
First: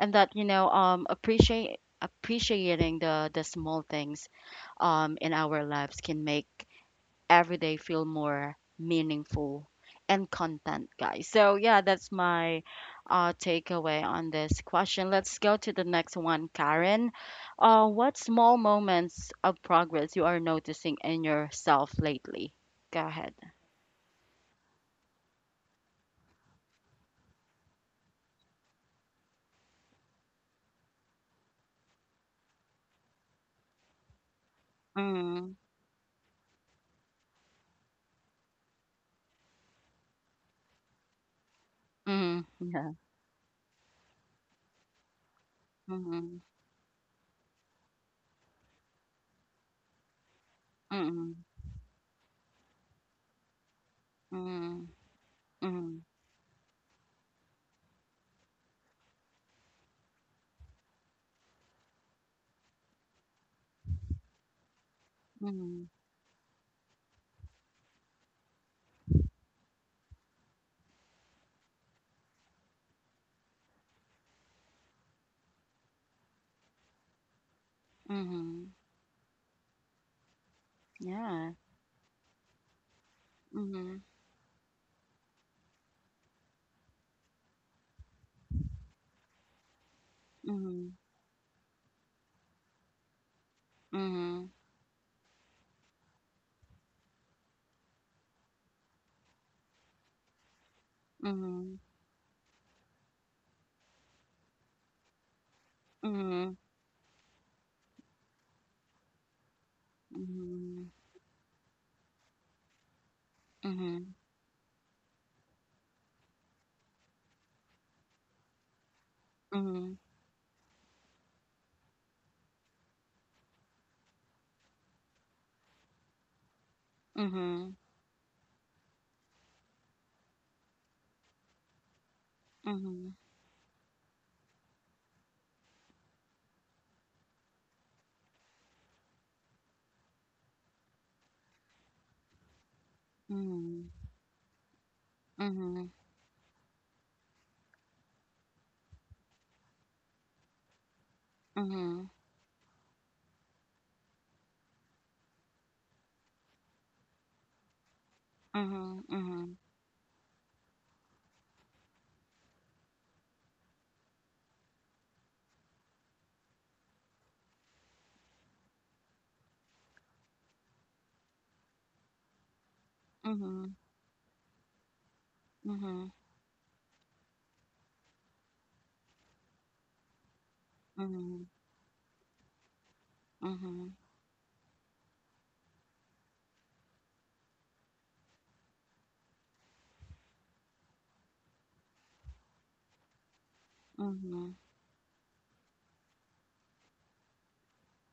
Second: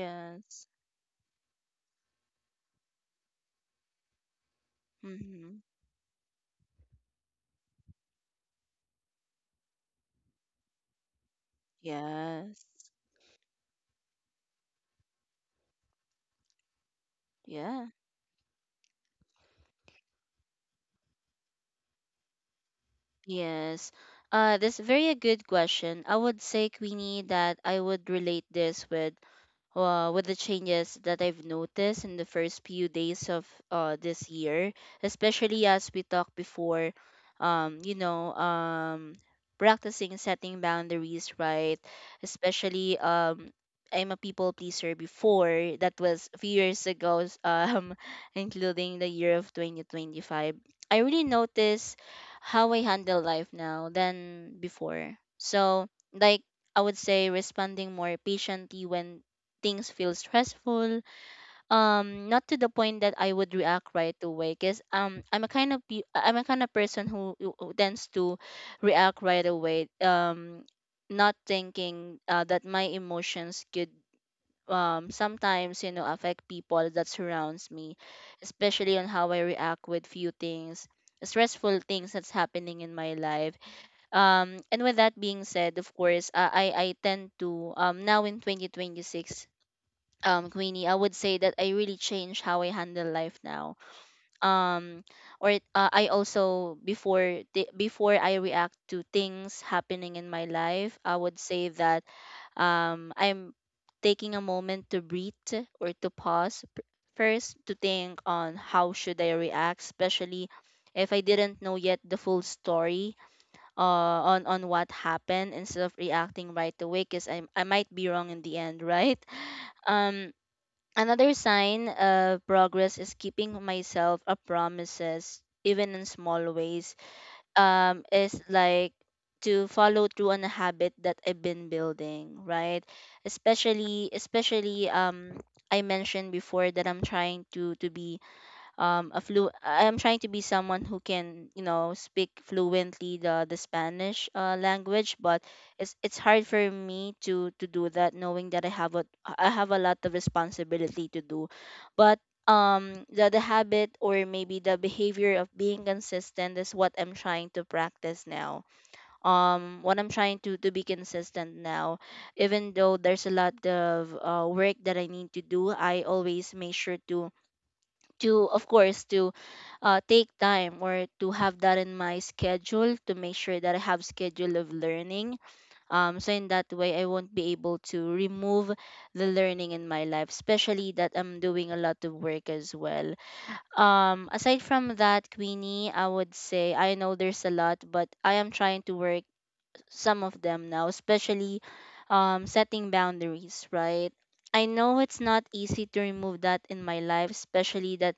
And that, you know, appreciate appreciating the small things in
Mm,
our lives can make every day feel more meaningful and content, guys. So yeah, that's my
yes.
takeaway on this question. Let's go to the next one, Karen.
Yeah.
What small moments of progress you are noticing in yourself lately? Go ahead.
Yes. That's very a good question. I would say, Queenie, that I would relate this with, with the changes that I've noticed in the first few days of, this year,
Mm,
especially as we talked before, um, you know, um, practicing setting boundaries, right?
mm, yeah.
Especially, I'm a people pleaser before, that was a
Mm,
few years ago, including the year of 2025. I
mm,
really
mm,
notice how I handle life now than
mm,
before. So,
mm,
like, I would say responding more patiently when things feel stressful, not to the point that I would react right away, because
mm,
I'm a kind of person who tends to react right away, not thinking, that my emotions could, sometimes, you know, affect people that surrounds me,
mm,
especially on how I react with few things
yeah.
stressful things that's happening in my life.
Mhm,
And with that being said, of course, I tend to, now in 2026, Queenie, I
mhm,
would say that I really changed how I handle life now.
mhm,
Um, or I also, before the before I react to things happening in my life, I would say
mhm,
that, I'm taking a moment to breathe, or to
mhm,
first to think on how should I react, especially
mhm,
if I didn't know yet the full story,
mhm,
on what happened, instead of reacting right away, because I might be wrong in the end, right?
mhm,
Um Another sign of progress is keeping myself a promises, even in small ways.
mhm,
Is like to follow through on a habit that I've been building, right?
mhm,
Especially, I mentioned before that I'm trying to be, am trying to be someone who can, you know, speak fluently the
mhm,
Spanish, language, but
mhm,
it's hard for me to do that, knowing that I have a lot of responsibility to do.
mhm,
But the habit or maybe the behavior of being consistent is what I'm trying to practice now,
mhm, mhm,
what I'm trying to be consistent now. Even though there's a lot of, work that I need to do, I always make sure to, of course, to, take time or to have that in my schedule to make sure that I
mhm,
have schedule of learning.
mhm, mhm,
So in that way, I won't be able to remove the learning in my life, especially that I'm doing a lot of work as well.
mhm,
Aside from that, Queenie, I would say, I know there's a lot, but I am trying to work some of them now, especially, setting boundaries, right?
mhm,
I know it's not easy to remove that in my life, especially that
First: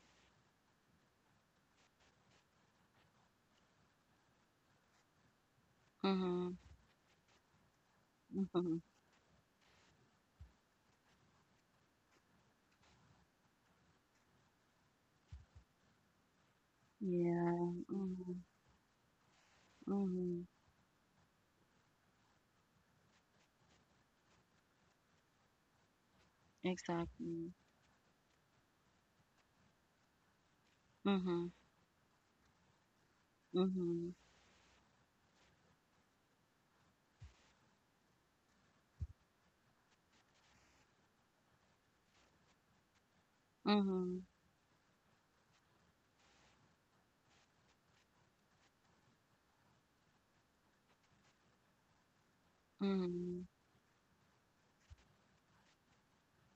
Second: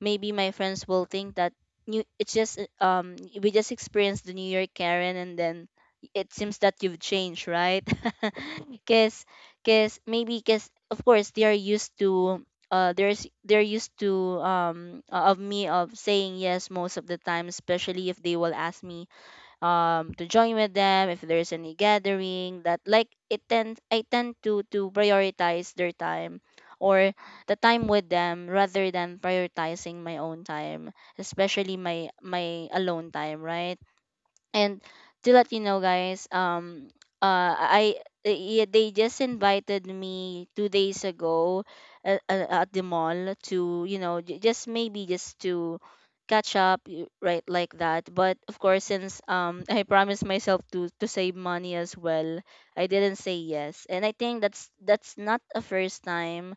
maybe my friends will think that, new it's just we just experienced the new year, Karen, and then it
mhm,
seems that you've changed, right?
mhm.
because because maybe, because of course they are used to, there's they're used to, of me, of saying yes most of the time,
Yeah.
especially if they
Mhm.
will ask me, to
Mhm.
join with them if there's any gathering, that like it tend I tend to prioritize their time, or
Exactly.
the time with them, rather than prioritizing my own time,
Mhm.
especially my alone time, right?
Mhm.
And to let you know, guys, I yeah, they just invited me 2 days ago at the mall to, you know,
Mhm.
just, maybe, just to catch up, right, like that. But of course, since, I promised myself to save money as well, I didn't say
Mhm.
yes. And I think that's not a first time,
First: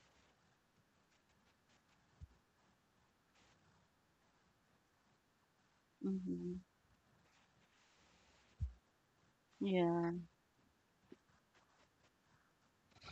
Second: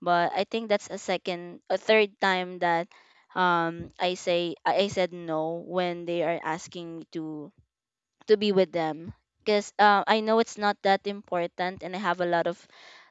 but I think that's a second, a third time that, I say I said no when they are
Mhm.
asking me to be with them, because,
Yeah.
I know it's not that important and I have a lot of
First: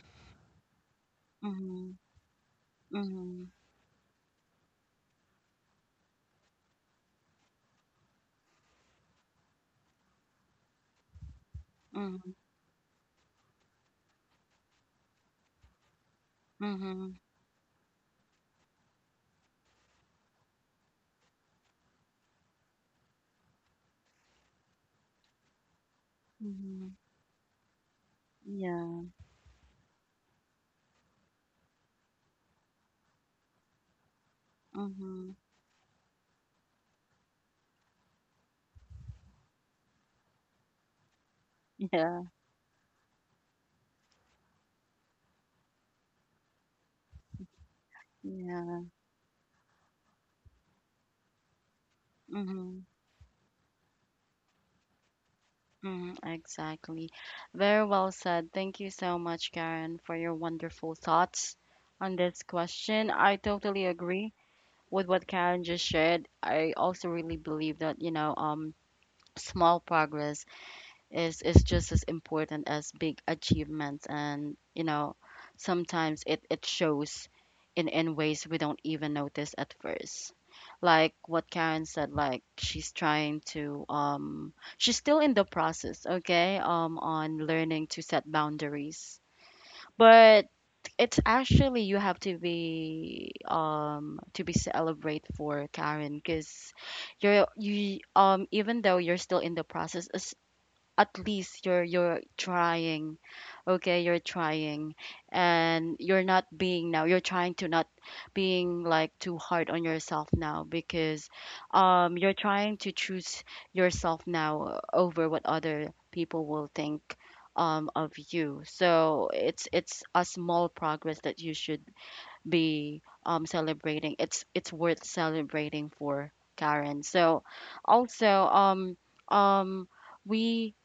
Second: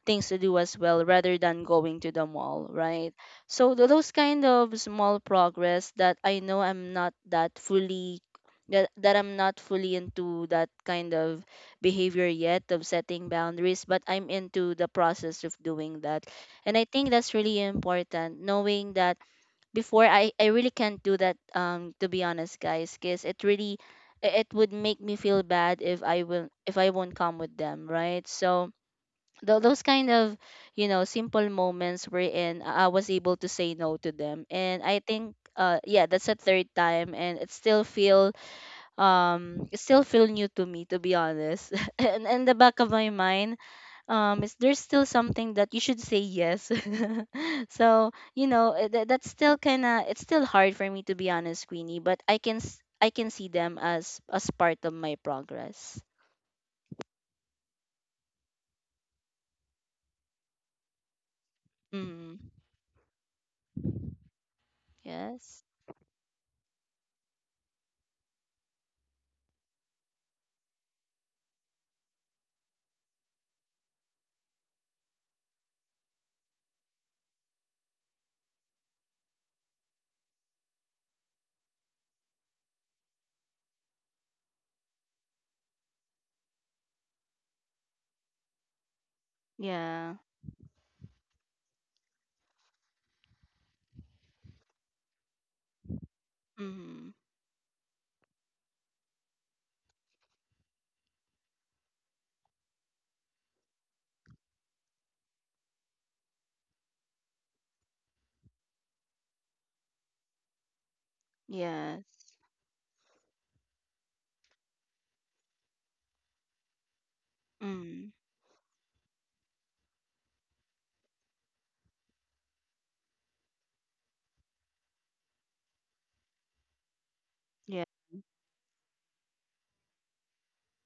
things to do as well, rather than
Mhm.
going to the mall, right?
Mhm.
So those kind of small progress, that I know I'm not that fully, that, that I'm not fully into that kind of behavior
Mhm.
yet of setting boundaries, but I'm into the process of doing that. And I think
Mhm.
that's really important, knowing that before, I really can't do that, to be honest, guys, because it really, it would make me feel bad if I will, if I
Mhm.
won't come with them, right? So
Yeah.
those kind of, you know, simple moments wherein I was able to say no to them. And I
Mhm.
think, yeah, that's a third time, and it still feel new to me, to be honest.
Yeah,
And in the back of my mind, is there's still something that you should say yes. So, you know,
yeah.
that's still kind of it's still hard for me, to be honest, Queenie. But
Mm-hmm.
I can see them as part of my progress.
Mm-hmm, exactly. Very well said. Thank you so much, Karen, for your wonderful thoughts on
Mm.
this question. I totally agree with what Karen
Yes.
just shared. I also really believe that, you know, small progress is just as important as big achievements. And you know, sometimes it shows in ways we don't even notice at first, like what Karen said, like she's trying to she's still in the process. Okay, on learning to set boundaries.
Yeah.
But it's actually, you have to be celebrate for Karen, because
Mm.
you even though you're still in the process, as at least you're trying. Okay, you're trying. And you're not being now, you're trying to not being like too hard on yourself now, because
Yes.
you're trying to choose yourself now over what other people will think of
Mm.
you. So it's a small progress that you should be celebrating. It's worth celebrating for Karen. So
Yeah.
also um we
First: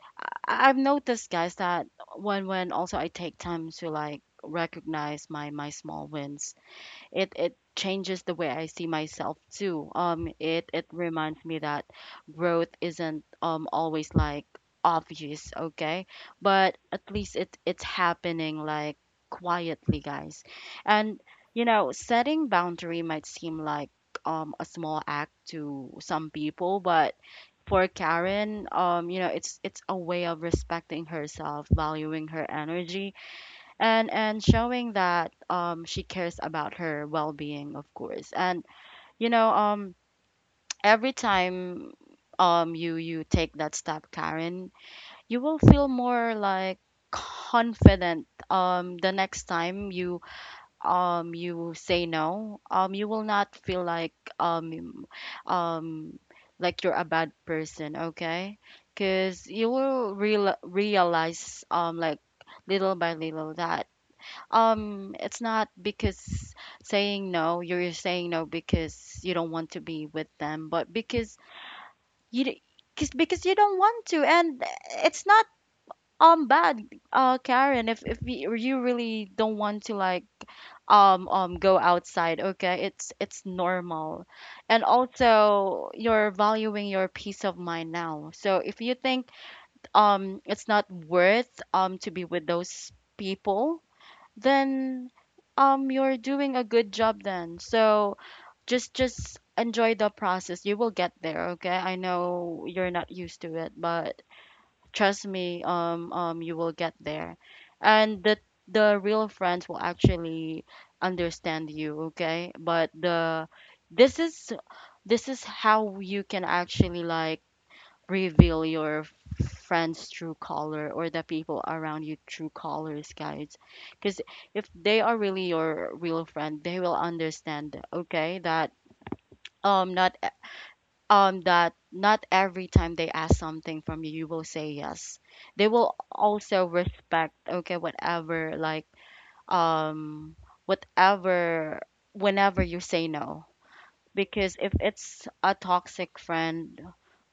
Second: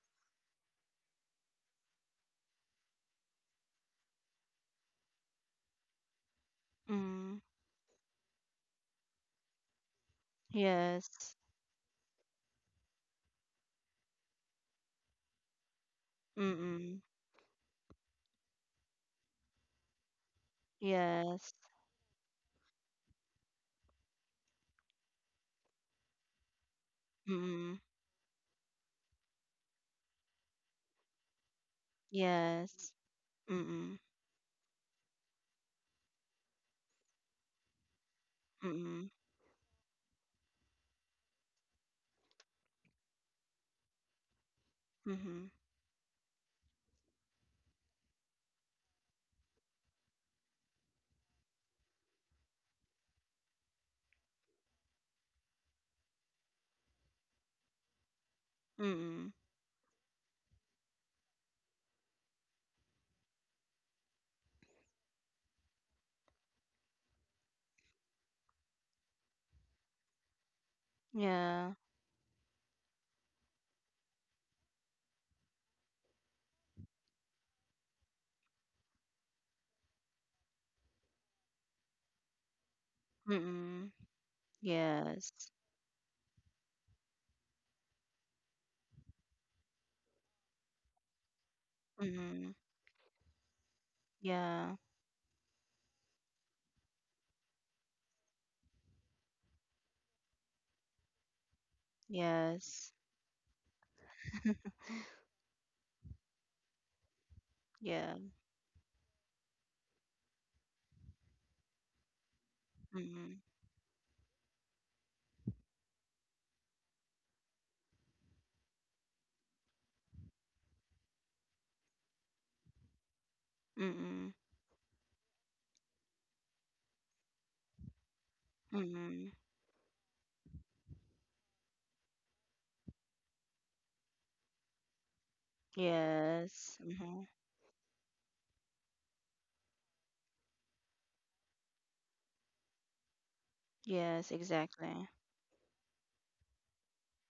I've noticed, guys, that when also I take time to like recognize my small wins, it
Mm.
it changes the way I see myself too. It
Yes.
reminds me that growth isn't always like obvious, okay? But at
Mm.
least it's happening like quietly, guys. And
Yes.
you know, setting boundary might seem like a small act to some people, but
Mm.
for Karen, you know, it's a way of respecting herself, valuing her
Yes.
energy,
Mm.
and showing that she cares about her well-being, of course. And
Mm.
you know um every time you take that step, Karen, you
Mm.
will feel more like confident the next time you you say no. Um, you will not feel um um like you're a bad person. Okay,
Mm.
because you will realize, um, like little by little that, it's not because saying no, you're saying no because you don't want to be with them, but because
Yeah.
you d- cause, because you don't want to. And it's not bad, Karen. If you you really don't want to like go outside, okay, it's
Mm.
normal. And
Yes.
also you're valuing your peace of mind now. So if you think it's not worth to be with
Mm.
those people,
Yeah.
then you're doing a good job then. So just enjoy the process. You will get there, okay? I know you're
Yes.
not used to it, but trust me, you will get there.
Yeah.
And the real friends will actually understand you, okay? But
Mm.
the this is this is how you can actually like reveal your friend's true color or the people around you true colors, guys. Because
Mm.
if they are really your real friend, they will understand, okay, that
Mm.
not e- that not every time they ask something from you, you will say yes. They will also
Yes. Mm-hmm.
respect, okay, whatever like um whatever whenever you say no.
Yes.
Because if
Exactly.
it's a toxic friend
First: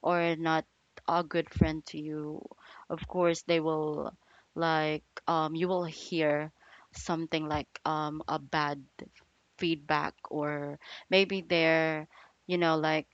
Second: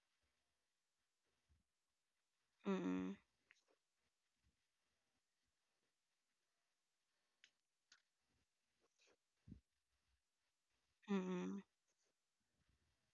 or not a good friend to you, of
Mm.
course they will like you will hear something like a bad feedback or maybe
Mm.
they're, you know, like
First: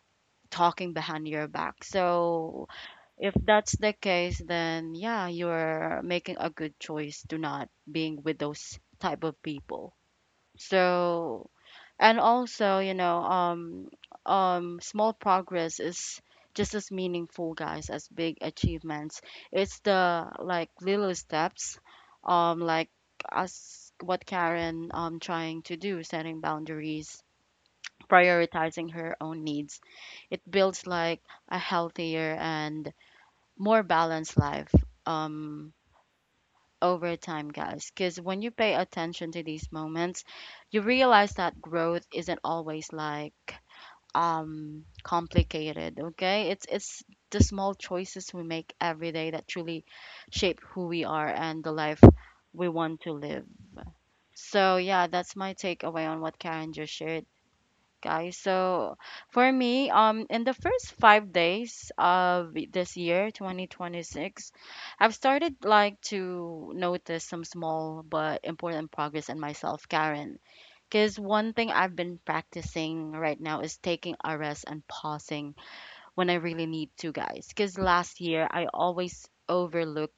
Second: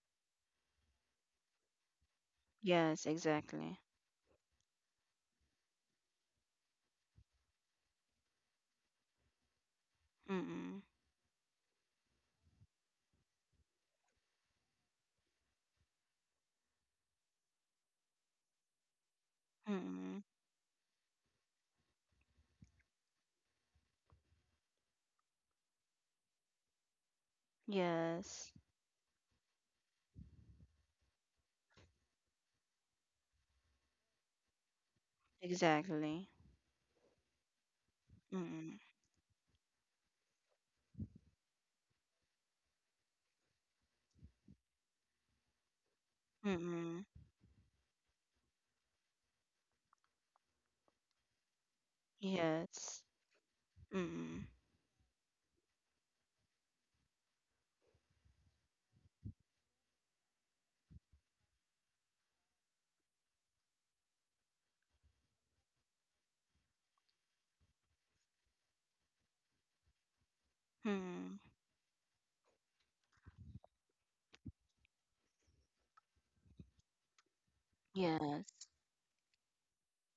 talking behind your back. So
Yes.
if that's
Exactly.
the case, then yeah, you're making a good choice to not being with those type of people.
Mm.
So and also you know, small progress is just as meaningful, guys, as big achievements. It's
Mm.
the like little steps, like us, what Karen trying to do: setting boundaries,
Yes.
prioritizing her own needs. It builds like a healthier and more balanced life um
Exactly.
over time, guys. Because when you pay
Mm.
attention to these moments, you realize that growth isn't always like complicated. Okay, it's
Mm.
the small choices we make every day that truly shape who we are and the life we want
Yes.
to live.
Mm.
So yeah, that's my takeaway on what Karen just shared, guys. So for me, in the first 5 days of this year 2026, I've started like to notice some small but important progress in myself, Karen. Because
Mm.
one thing I've been practicing right now is taking a rest and pausing when I really need to, guys. Because last
Yes.
year I always overlook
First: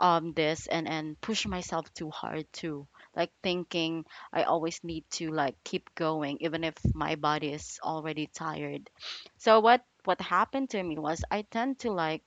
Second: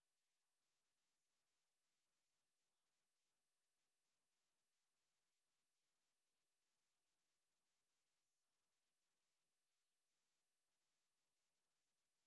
this and push myself too hard too. Like thinking I always need to like keep going even if my body is already tired. So what happened to me was I tend to like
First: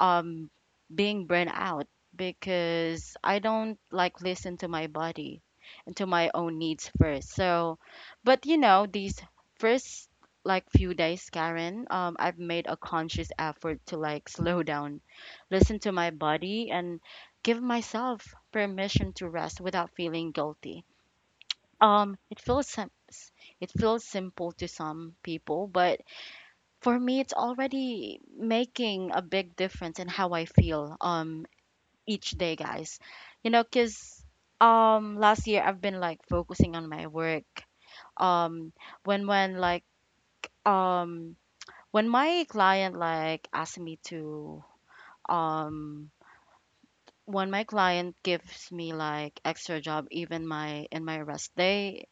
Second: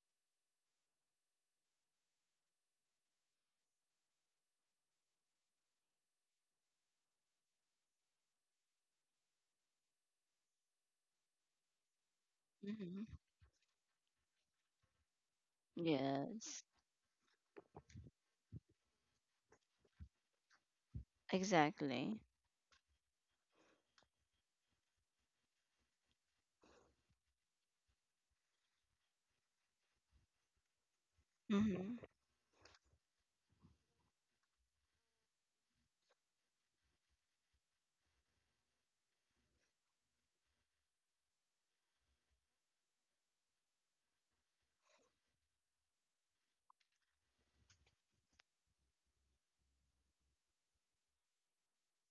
um being burned out, because I don't like listen to my body and to my own needs first. So, but you know, these first like few days, Karen, I've made a
Mm.
conscious effort to like slow down, listen to my
Yes.
body, and give myself permission to rest without feeling guilty. Um,
Exactly.
it feels sim- s- it feels simple to some people, but for me, it's already making a big difference in how I feel
Mm.
each day, guys. You know, cause last year I've been like focusing on my work. Um when when like um when my client like asked me to um when my client gives me like extra job even my in my rest day,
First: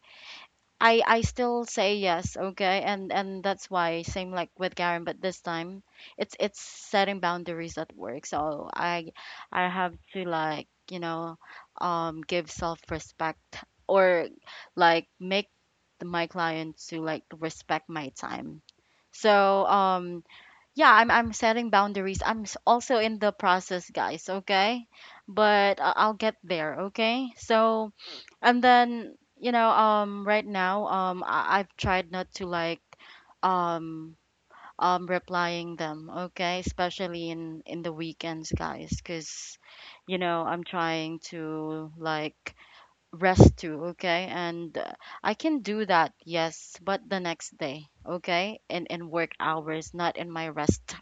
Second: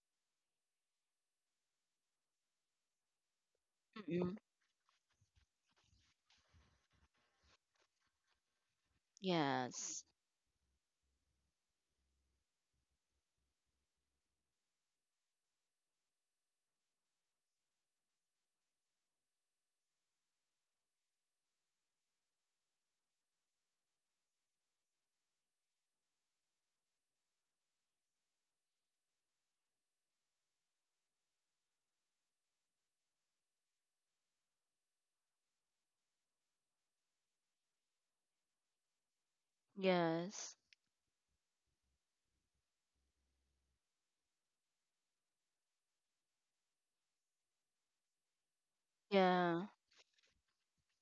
I still say yes, okay? And that's why, same
Mm.
like with Karen, but this time it's setting boundaries at work. So I have
Yes.
to like, you know, give self-respect or like make my client to like respect my time. So yeah, I'm setting boundaries. Also in the process, guys, okay? But I'll get there, okay? So and then, you know, right now, I- I've tried not to like, um, replying them, okay, especially in the weekends, guys, because, you know,
Yes.
I'm trying to like rest too, okay, and I can do that, yes, but the next day, okay, in work
Yeah.
hours, not in my rest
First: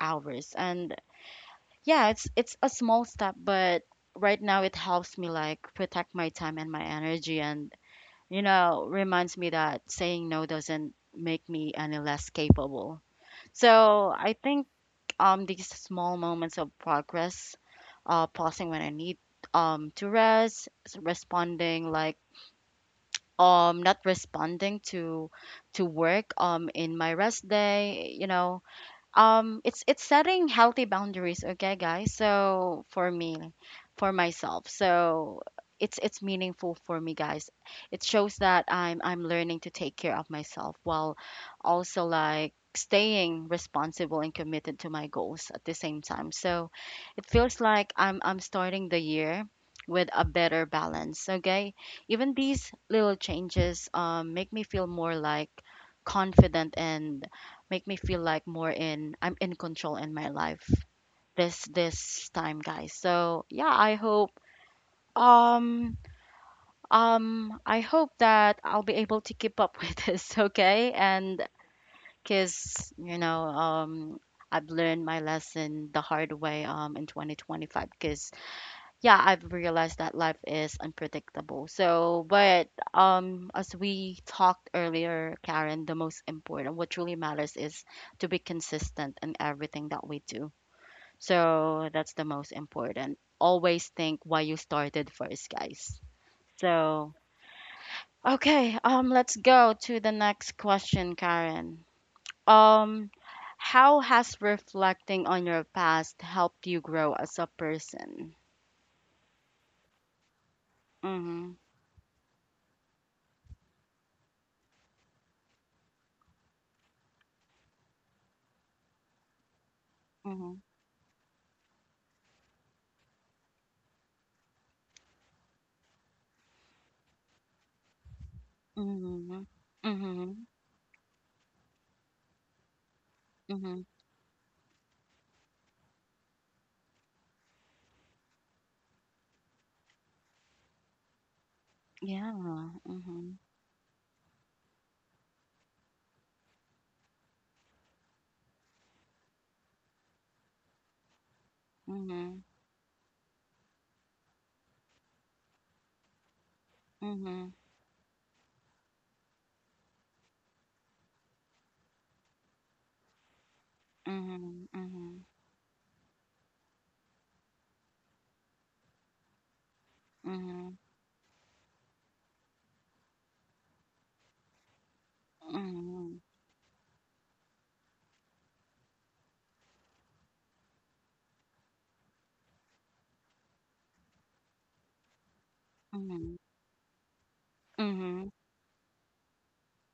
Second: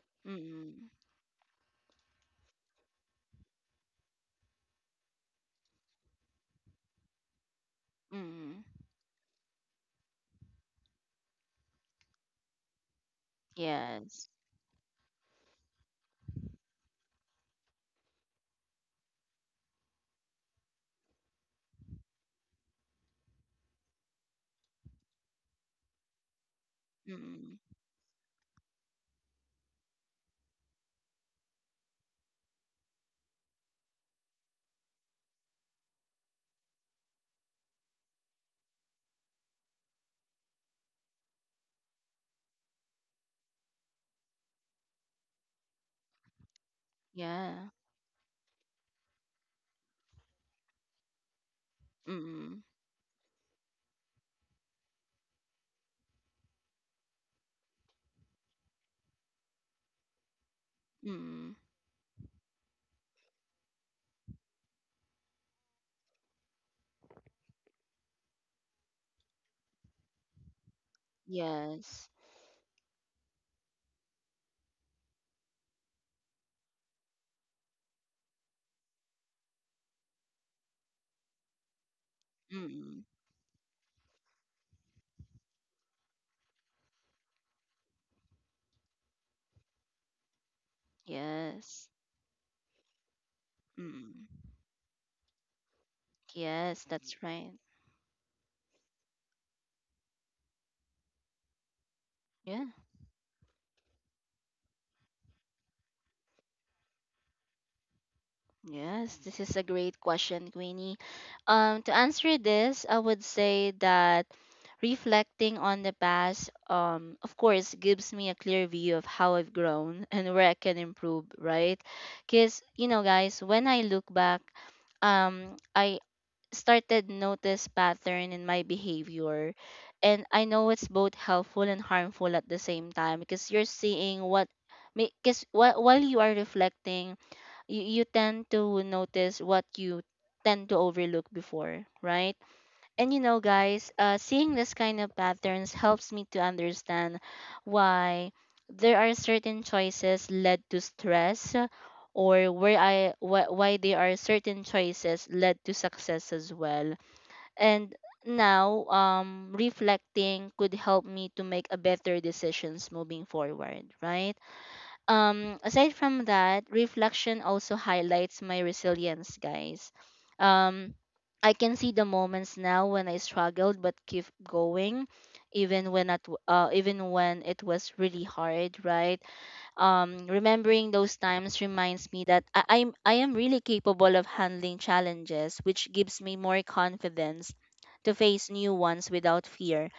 hours,
Mm.
and yeah, it's a small step, but right now it helps me like protect my time and my energy. And you
Mm.
know, reminds me that saying no doesn't make me any less capable. So
Yes.
I think these small moments of progress, pausing when I need to rest, responding like not responding to work in my rest
Mm.
day, you know, it's setting healthy boundaries, okay, guys. So for me, for myself, so it's meaningful for me, guys. It shows that I'm learning to take care of myself while also like staying responsible and committed to my goals at the same time. So it feels
Yeah.
like I'm starting the year with a better balance, okay? Even
Mm.
these little changes, make me feel more like confident and make me feel like more in, I'm in control in my life
Mm.
this this time, guys. So yeah, um I hope that I'll be able to keep up with this, okay? And
Yes.
cuz you know, I've learned my lesson the hard way in 2025, cuz yeah, I've realized that life is unpredictable. So, but
Mm.
as we talked earlier, Karen, the most important, what truly matters is to be consistent in everything that we do.
Yes.
So that's the most important. Always think
Mm.
why you started first, guys.
Yes,
So,
that's right.
okay, let's go to the next question, Karen.
Yeah.
Um, how has reflecting on your past helped you grow as a person?
Yes, this is a great question, Queenie.
Mm-hmm.
To answer this, I would say that reflecting on the past, of course, gives me a clear view of how I've grown and where I
Mm-hmm.
can improve, right? Because, you know, guys, when I look back, I started notice pattern in my
Mhm.
behavior, and I
Mhm.
know it's both helpful and harmful at the same time, because you're
Mhm.
seeing what because while you are reflecting, you tend to notice what you tend to overlook before, right?
Yeah.
And you know,
Mhm.
guys, seeing this kind of patterns helps me to understand why there are certain choices led to stress,
Mhm.
or why there are certain choices led to success as well.
Mhm.
And now, reflecting could help me to make a better decisions moving forward, right?
Mhm.
Aside from that, reflection also highlights my resilience, guys.
Mhm.
Um, I can see the moments now when I struggled but keep going, even when
Mhm.
at, even when it was really hard, right? Remembering those times reminds me that, I am really capable of handling challenges, which gives me
Mhm.
more confidence to
Mhm.
face new ones without fear.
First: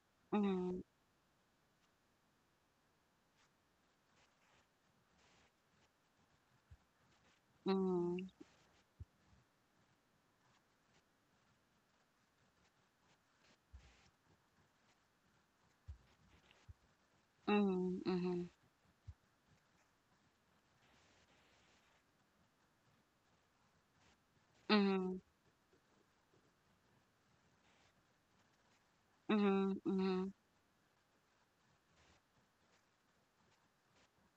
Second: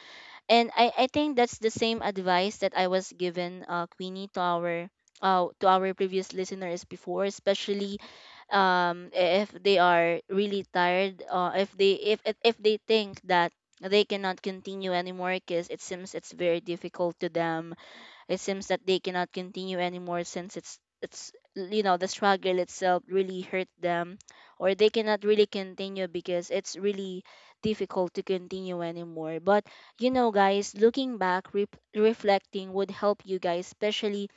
And
Mhm.
I think that's the same advice that I was given, Queenie, to our to our previous listeners before, especially if they are really tired, if they if they think that they cannot continue anymore because it seems it's very difficult to them, it
Mhm.
seems that they cannot continue anymore since it's, you know, the struggle itself really hurt them, or
Mhm.
they
Mhm.
cannot really continue because it's really difficult to continue anymore. But you know, guys, looking back, re reflecting would help you guys, especially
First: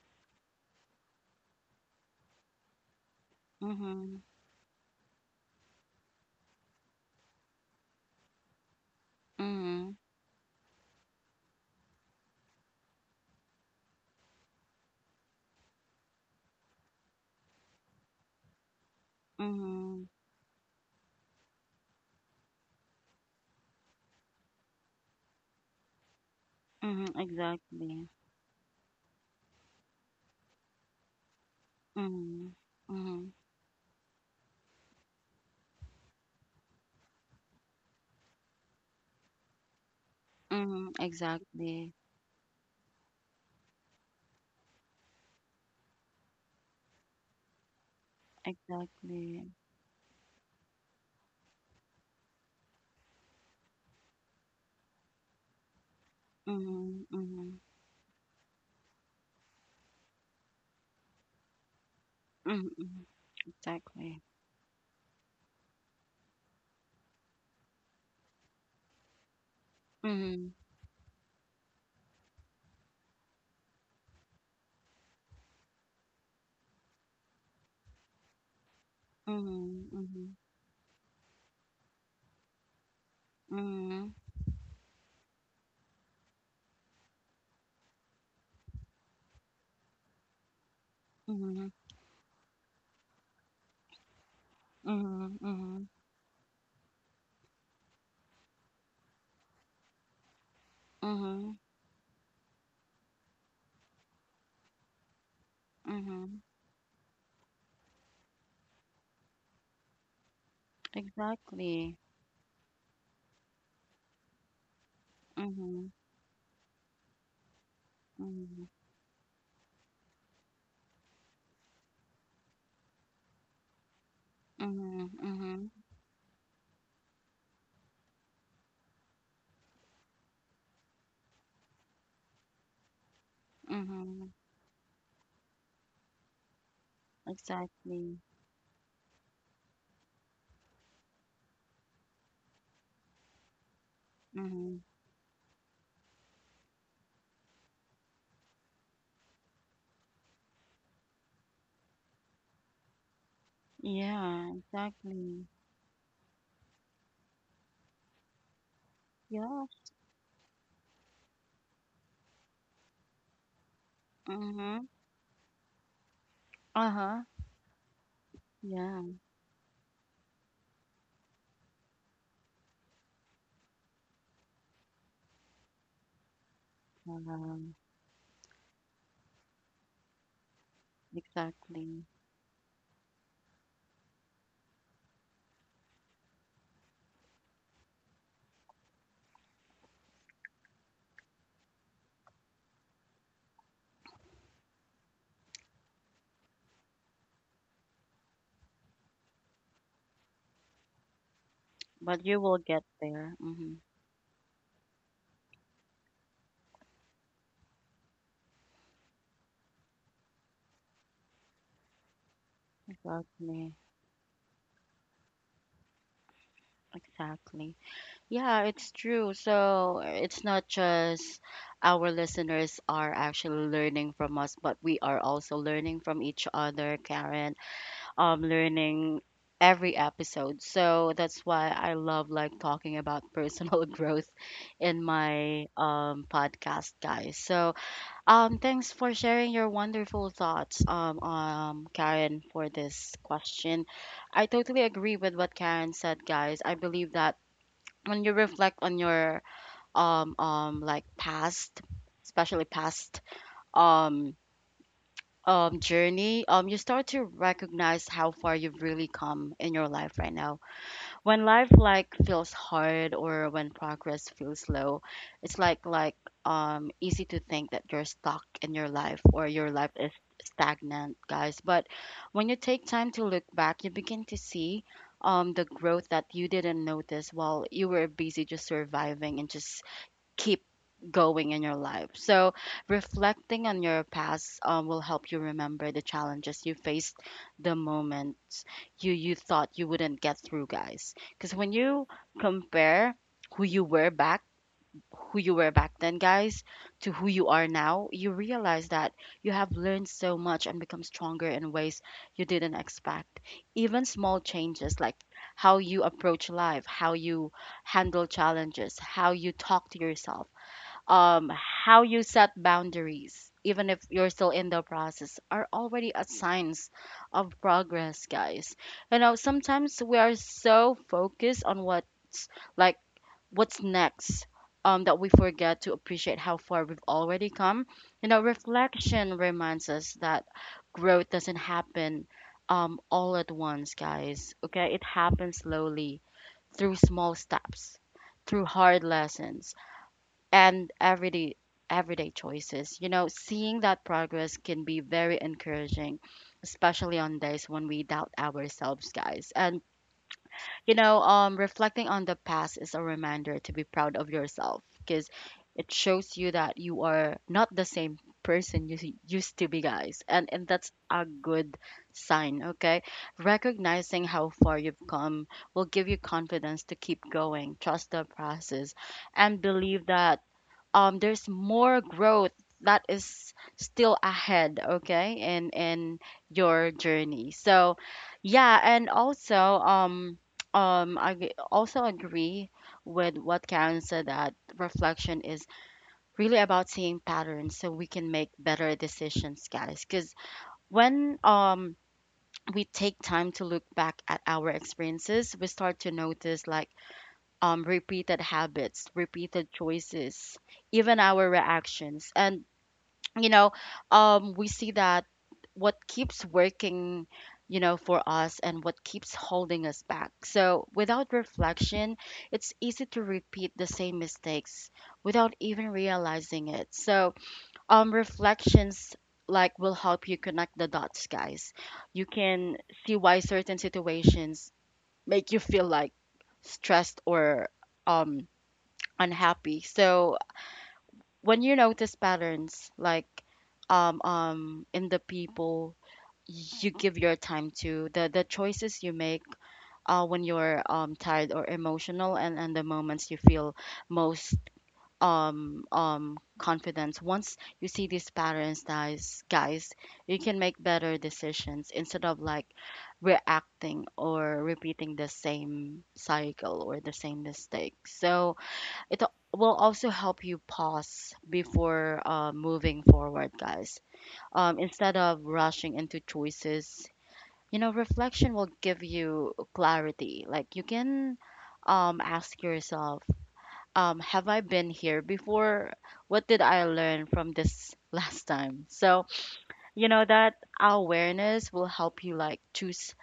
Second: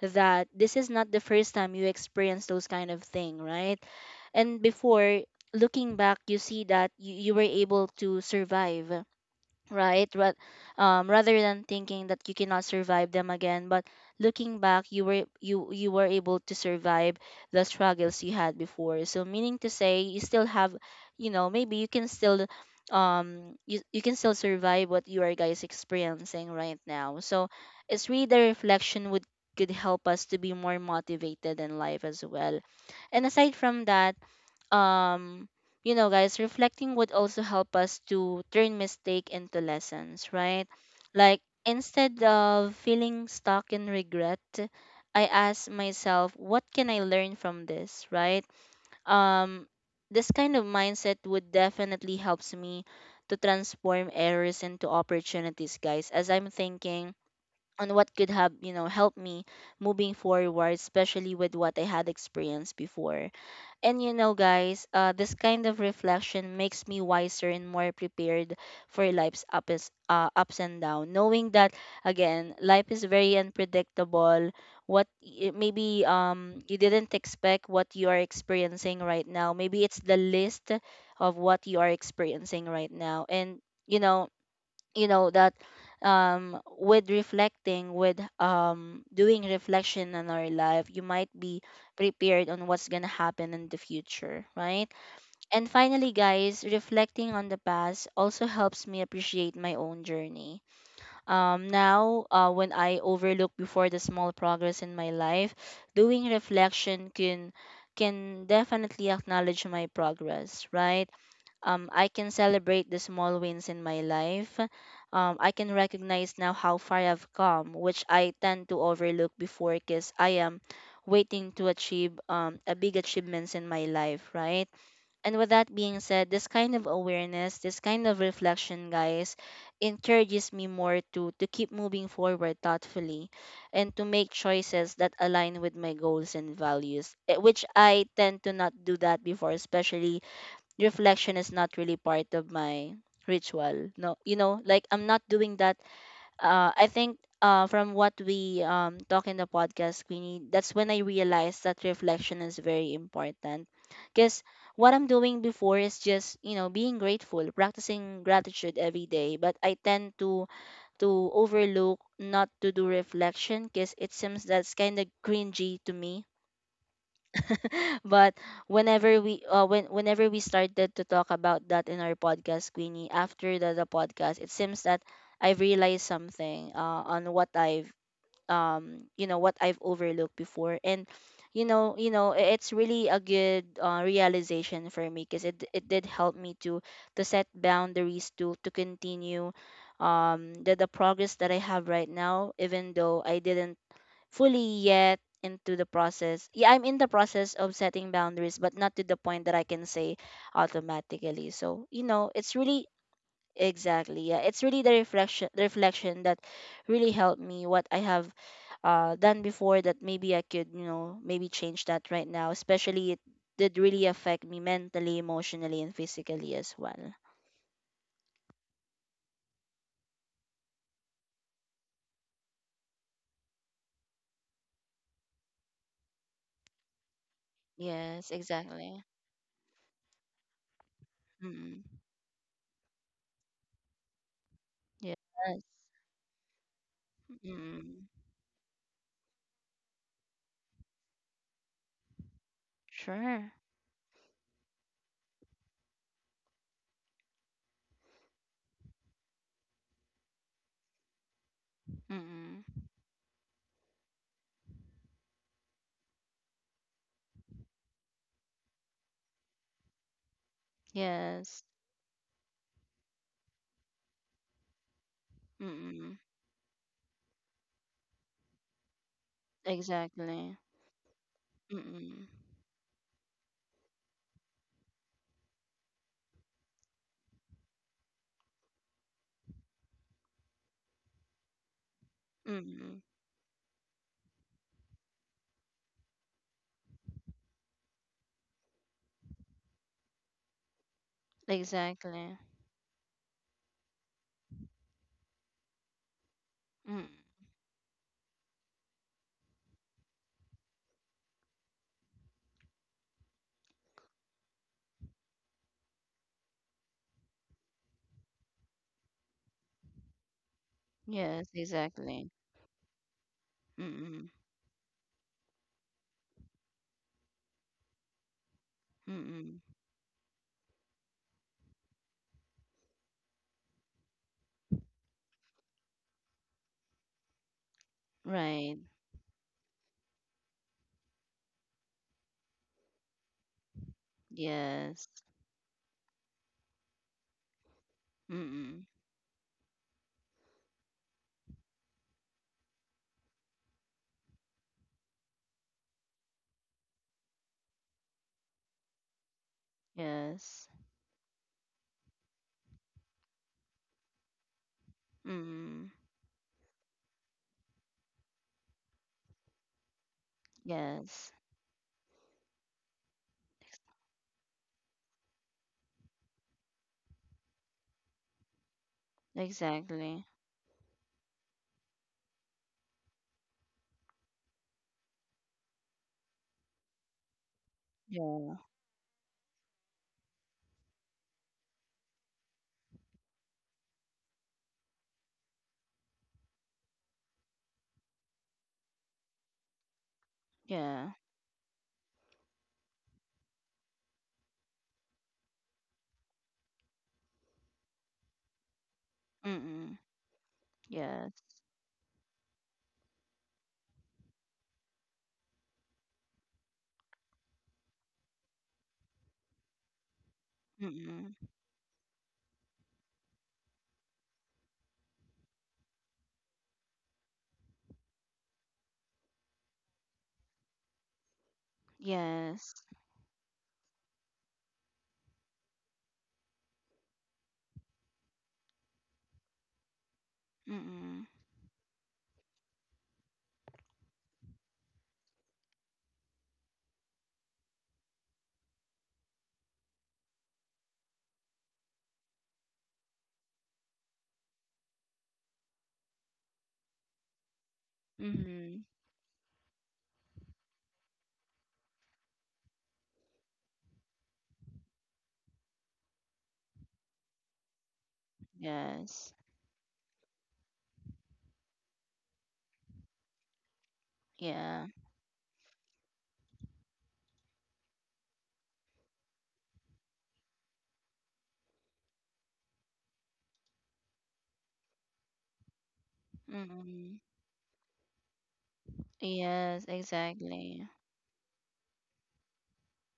that this is not the first time you experience those kind of thing,
Mhm. Mhm. Mhm. Mhm.
right?
Mhm. Mhm.
And before, looking back, you see that you were able to survive, right? Rather than thinking that you cannot survive them again, but looking back, you were able to survive the struggles you had before. So meaning to say,
Mhm.
you still have, you know, maybe you can still, you can still survive what you are guys experiencing right
Mhm.
now. So
Exactly.
it's really the reflection would could help us to be more motivated in life as
Mhm.
well. And
Mhm.
aside from that, um you know, guys, reflecting would also help us to turn mistake into lessons, right?
Mhm.
Like
Exactly.
instead of feeling stuck in regret, I ask myself, what can I learn from this, right?
Exactly.
um this kind of mindset would definitely helps me to transform errors into opportunities, guys, as I'm
Mhm.
thinking
Mhm.
on what could have, you know, help me moving forward, especially with what I had
Mhm.
experienced
Mhm.
before. And you
Exactly.
know, guys, this kind of reflection makes me wiser and more prepared for life's ups, uh,
Mhm.
ups and downs. Knowing that, again, life is very unpredictable. Maybe you didn't expect what you are experiencing right now. Maybe
Mhm.
it's the
Mhm.
list of what you are experiencing right now. And you
Mhm.
know, that with reflecting, with doing reflection on our life, you might be
Mhm,
prepared on what's going to happen in the future, right?
mhm,
And
mhm,
finally, guys, reflecting on the past also helps me appreciate my own journey.
mhm,
Now, when I overlook before the small progress in my life, doing
mhm.
reflection can definitely acknowledge my progress, right?
Exactly.
I can celebrate the small wins in my life. I can
Mhm,
recognize now how far I've come, which I
mhm,
tend to overlook before because I am waiting to achieve, a big achievements in my life, right?
mhm,
And with
mhm,
that being said, this kind of awareness, this kind of reflection, guys, encourages me more to keep moving forward thoughtfully and to
mhm.
make choices that align with my goals and values, eh, which I
Exactly.
tend to not do that before. Especially reflection is not really part of my ritual, no, you know,
Mhm.
like I'm not doing that. I think, from what we talk in the podcast, Queenie, that's when I realized that reflection is very important. Because
Yeah,
what I'm doing
exactly.
before is just, you know, being grateful, practicing gratitude every day, but
Yeah.
I tend to overlook, not to do reflection, because it seems that's
Mhm.
kind of cringy to me.
Uh-huh.
But
Yeah.
whenever we whenever we started to talk about that in our podcast, Queenie, after the podcast, it seems that I have realized something, on what
Um,
I've you know, what I've overlooked before. And you know,
exactly.
it's really a good, realization for me, because it did help me to set boundaries, to continue the progress that I have right now, even though I didn't fully yet into the process. Yeah, I'm in the process of setting boundaries, but not to the point that I can say automatically. So, you
But
know,
you
it's
will get
really
there. Mhm.
exactly, yeah, it's really the reflection that really helped me what I have done before that maybe I could, you know, maybe change that right now, especially it
Exactly.
did really affect me mentally, emotionally, and physically as well.
Exactly. Yeah, it's true. So it's not just our listeners are actually learning from us, but we are also learning from each other, Karen,
Yes, exactly.
learning every episode. So that's why
Mm.
I love like talking about personal growth in
Yes.
my podcast, guys. So
Mm.
thanks for sharing your wonderful thoughts, um, Karen, for this
Sure.
question. I totally agree with what Karen said, guys. I believe that when you reflect on your like past, especially
Mm.
past um journey, you start to recognize how far you've really come in your life right now. When life
Yes.
like feels hard or when progress feels slow, it's like
Mm-mm.
easy to think that you're stuck in your life or your life is
Exactly.
stagnant, guys. But
Mm-mm.
when you take time to look back, you begin to see the growth that you didn't notice while you were busy just surviving and just keep going in your life. So,
Mm-mm.
reflecting on your past will help you remember the challenges you faced, the moments you thought you wouldn't get through, guys. Because when you
Exactly.
compare who you were back, who you were back then, guys, to
Mm.
who you are now, you realize that you have learned so much and become stronger in ways you didn't expect. Even small changes like how you approach life, how you handle challenges, how you talk to yourself,
Yes,
how you
exactly.
set boundaries, even if you're
Mm-mm.
still in the process, are already a signs of progress, guys. You know,
Mm-mm.
sometimes we are so focused on like what's next. That we forget to appreciate how far we've already come. You know,
Right.
reflection reminds us that growth doesn't happen all at once, guys. Okay, it
Yes.
happens slowly through small steps, through
Mm-mm.
hard lessons and everyday choices. You know, seeing that progress can be very encouraging, especially on days when we doubt ourselves, guys. And
Yes.
you know, reflecting on the past is a reminder to be proud of yourself because it
Mm-mm.
shows you that you are not the same person used to be, guys. And that's a
Yes.
good sign, okay? Recognizing how far you've come will give you confidence to keep going, trust the process, and believe
Exactly.
that, there's more growth that is still ahead, okay, in your journey. So
Yeah.
yeah, and also I g- also agree with what Karen said, that reflection is really about seeing patterns so we can make better decisions, guys. Because
Yeah.
when we take time to look back at our experiences, we start to notice like, repeated habits, repeated
Mm-mm.
choices, even
Yes.
our reactions. And, you know, we see that what keeps working, you know, for us and what keeps holding us back. So without
Mm-mm.
reflection, it's easy to repeat the same mistakes without even realizing it. So, reflections like will help you connect the dots, guys. You can
Yes.
see why certain situations make you feel like stressed or um unhappy. So
Mm-mm.
when you notice patterns like in the people you give your time to, the choices you make when you're tired or emotional, and the moments you feel most confident. Once you see these
Mm-hmm.
patterns, guys, you can make better decisions instead of like reacting or repeating the same cycle or the same mistake. So it
Yes.
will also help you pause before, moving forward, guys.
Yeah.
Instead of rushing into choices, you know, reflection will give you clarity. Like you can, ask yourself, have I been here before? What did I
Mm-mm.
learn from this last time? So,
Yes,
you know, that
exactly.
awareness will help you like choose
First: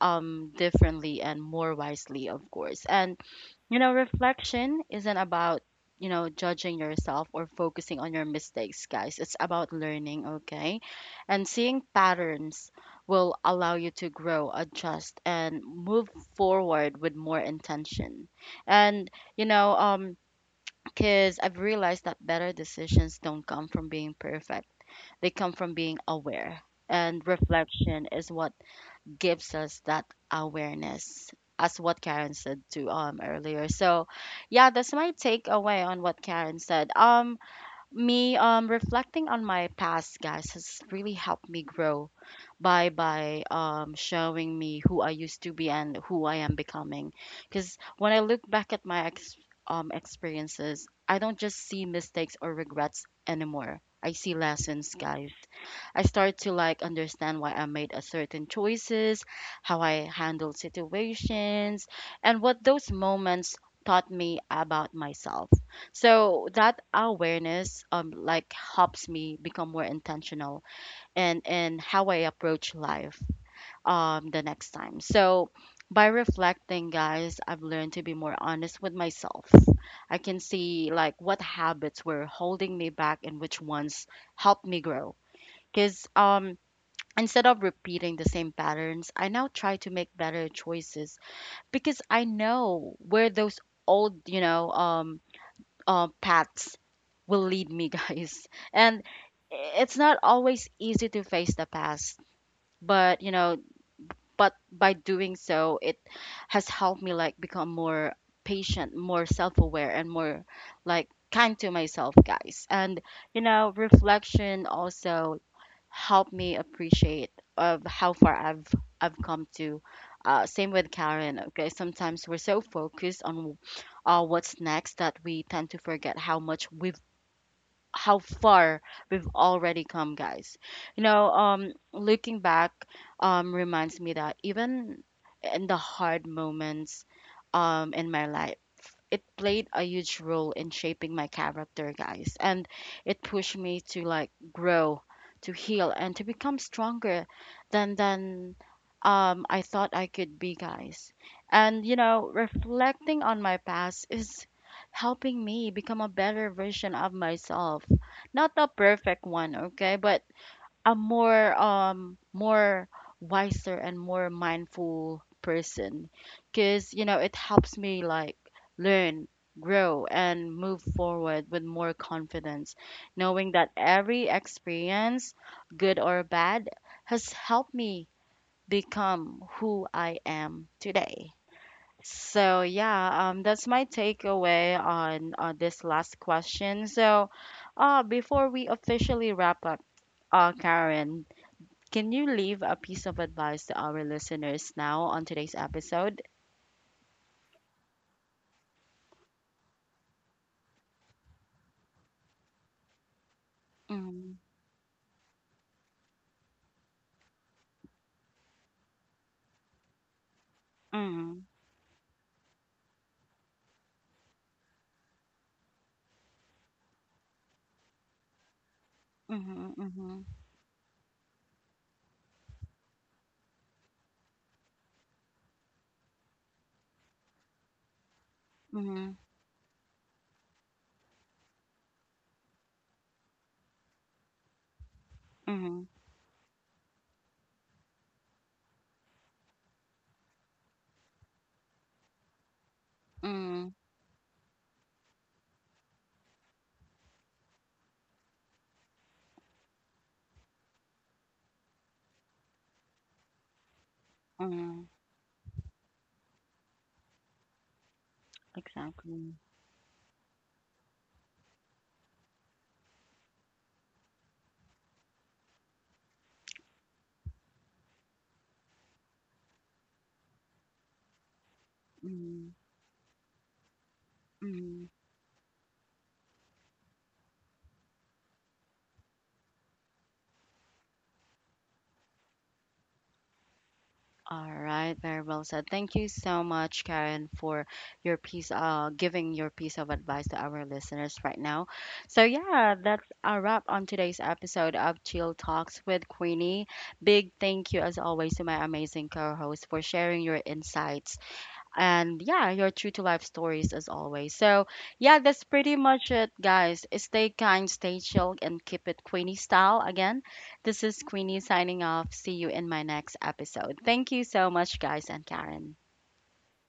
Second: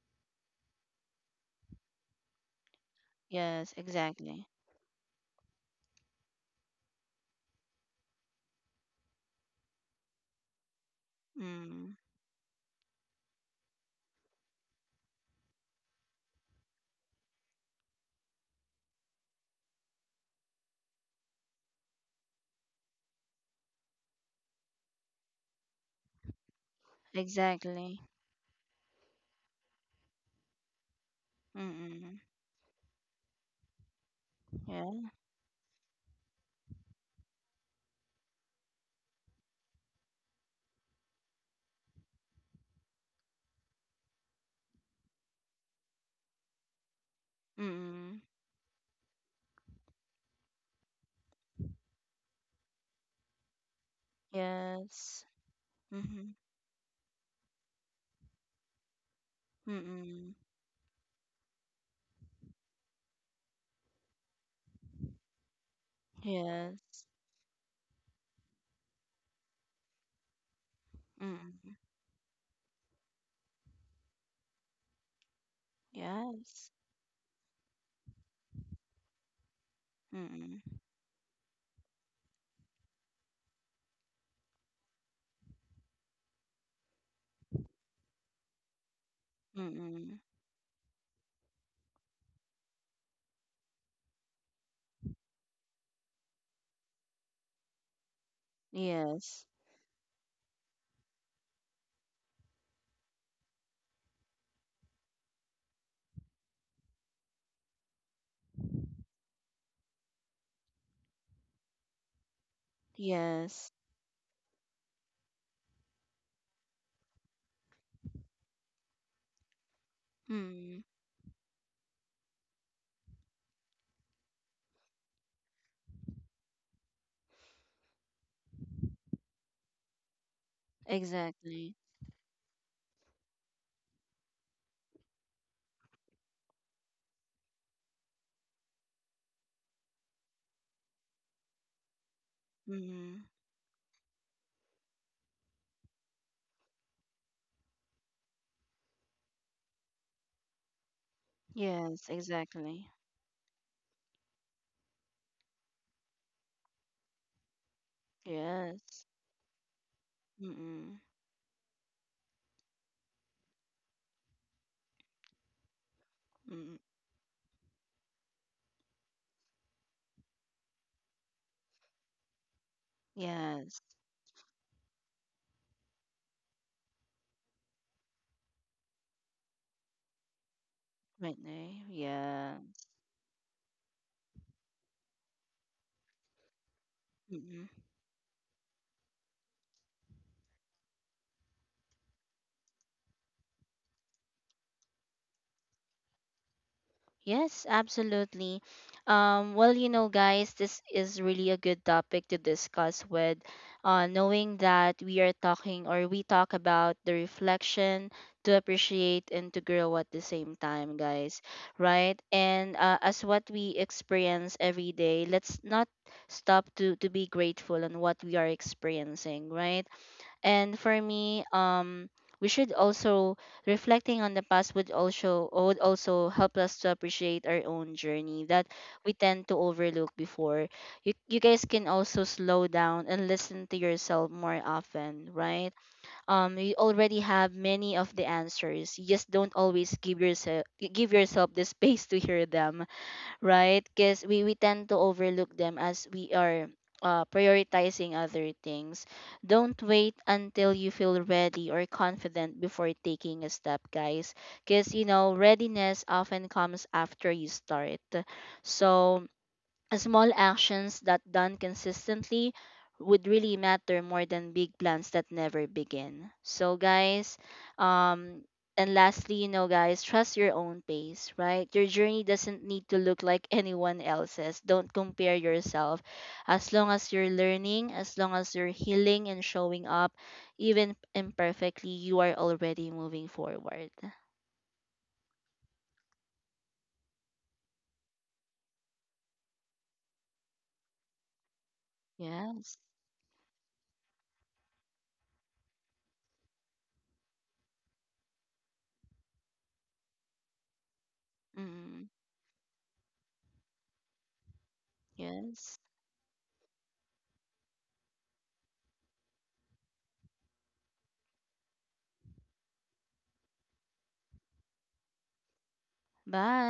differently and more wisely, of course. And
Yes,
you know,
exactly.
reflection isn't about, you know, judging yourself or focusing on your mistakes, guys. It's about learning, okay, and seeing
Mm.
patterns will allow you to grow, adjust, and move forward with more intention. And you know, because I've realized that better decisions don't come from being perfect, they come from being aware, and
Exactly.
reflection is what gives us that awareness, as what
Mm-mm.
Karen said to earlier. So yeah, that's
Yeah.
my takeaway on what Karen said. Me reflecting on my past, guys, has really helped me grow by showing me who I used to be and who I am becoming. Cuz when I
Mm-mm.
look back at my experiences, I don't just see mistakes or regrets anymore. I see lessons,
Yes.
guys. I
Mm-hmm.
start to like understand why I made a certain choices, how I
Mm-mm.
handled situations, and what those moments taught me about myself. So that
Yes.
awareness, like, helps me become more intentional and in
Mm-mm.
in how I approach life the next time. So by
Yes.
reflecting, guys, I've learned to be more honest with myself. I can
Mm-mm.
see like what habits were holding me back and which ones helped me grow. Because instead of repeating the same patterns, I now try to make
Mm-mm.
better choices because I know where those old, you know, paths will lead me, guys. And
Yes.
it's not always easy to face the past, but you know, but by doing so, it has helped me like become more patient, more self-aware, and more like kind to myself, guys. And you
Yes.
know, reflection also helped me appreciate of how far I've come to. Same
Mm.
with Karen. Okay, sometimes we're so focused on, what's next that we tend to forget how far we've already come, guys. You know,
Exactly.
looking back, reminds me that even in the hard moments, in my life, it played a huge role in shaping my character, guys. And it
Mm.
pushed me to like grow, to heal, and to become stronger than I thought I could be, guys. And you
Yes,
know,
exactly.
reflecting on my past is helping me become a better version of myself. Not a
Yes.
perfect one, okay, but a
Mm-mm.
more wiser and more mindful person,
Mm.
because you know, it helps me like learn, grow, and move forward with more confidence, knowing that
Yes.
every experience, good or bad, has helped me become who I am today.
Right now. Yeah.
So yeah, that's my takeaway on, this last question. So,
Mm-mm.
before we officially wrap up, Karen, can you leave a piece of advice to our listeners now on today's episode?
Yes, absolutely. Well, you know, guys, this is really a good topic to discuss with,
Mm,
knowing that we are talking, or we talk about the reflection to appreciate and to grow at the same time, guys,
mm,
right? And as what we experience every day, let's not stop to be grateful on what we are experiencing,
mm-hmm,
right?
mm-hmm,
And for me, we should also reflecting on the past would also help us to appreciate our own journey that we
mm-hmm,
tend to overlook before. You guys can also slow down and listen to yourself more often, right?
mm-hmm,
You already have many of the answers. You just don't always give yourself the space to hear them,
mm-hmm,
right? Because we tend to overlook them as we are prioritizing other things. Don't wait until you feel ready or confident before taking a step, guys.
mm-hmm.
Because, you know, readiness often comes after you start. So,
Exactly.
small actions that done consistently would really matter more than big plans that never begin. So guys, um and lastly, you know, guys, trust your own pace, right? Your journey
Mm,
doesn't need to look like anyone else's. Don't
mm.
compare yourself. As long as you're learning, as long as you're healing and showing up even imperfectly, you are already moving forward.
All right, very well said. Thank you so much, Karen, for your piece, giving your piece of advice to our listeners right now. So yeah,
Yes.
that's a wrap on today's episode of Chill Talks with Queenie. Big thank you, as always, to my amazing co-host for sharing your insights
Mm.
and yeah, your true to life stories as always. So yeah, that's pretty
Yes.
much it, guys. Stay kind, stay chill, and keep it Queenie style. Again, this is Queenie signing off. See you in my next episode. Thank you so much, guys, and Karen.
Bye.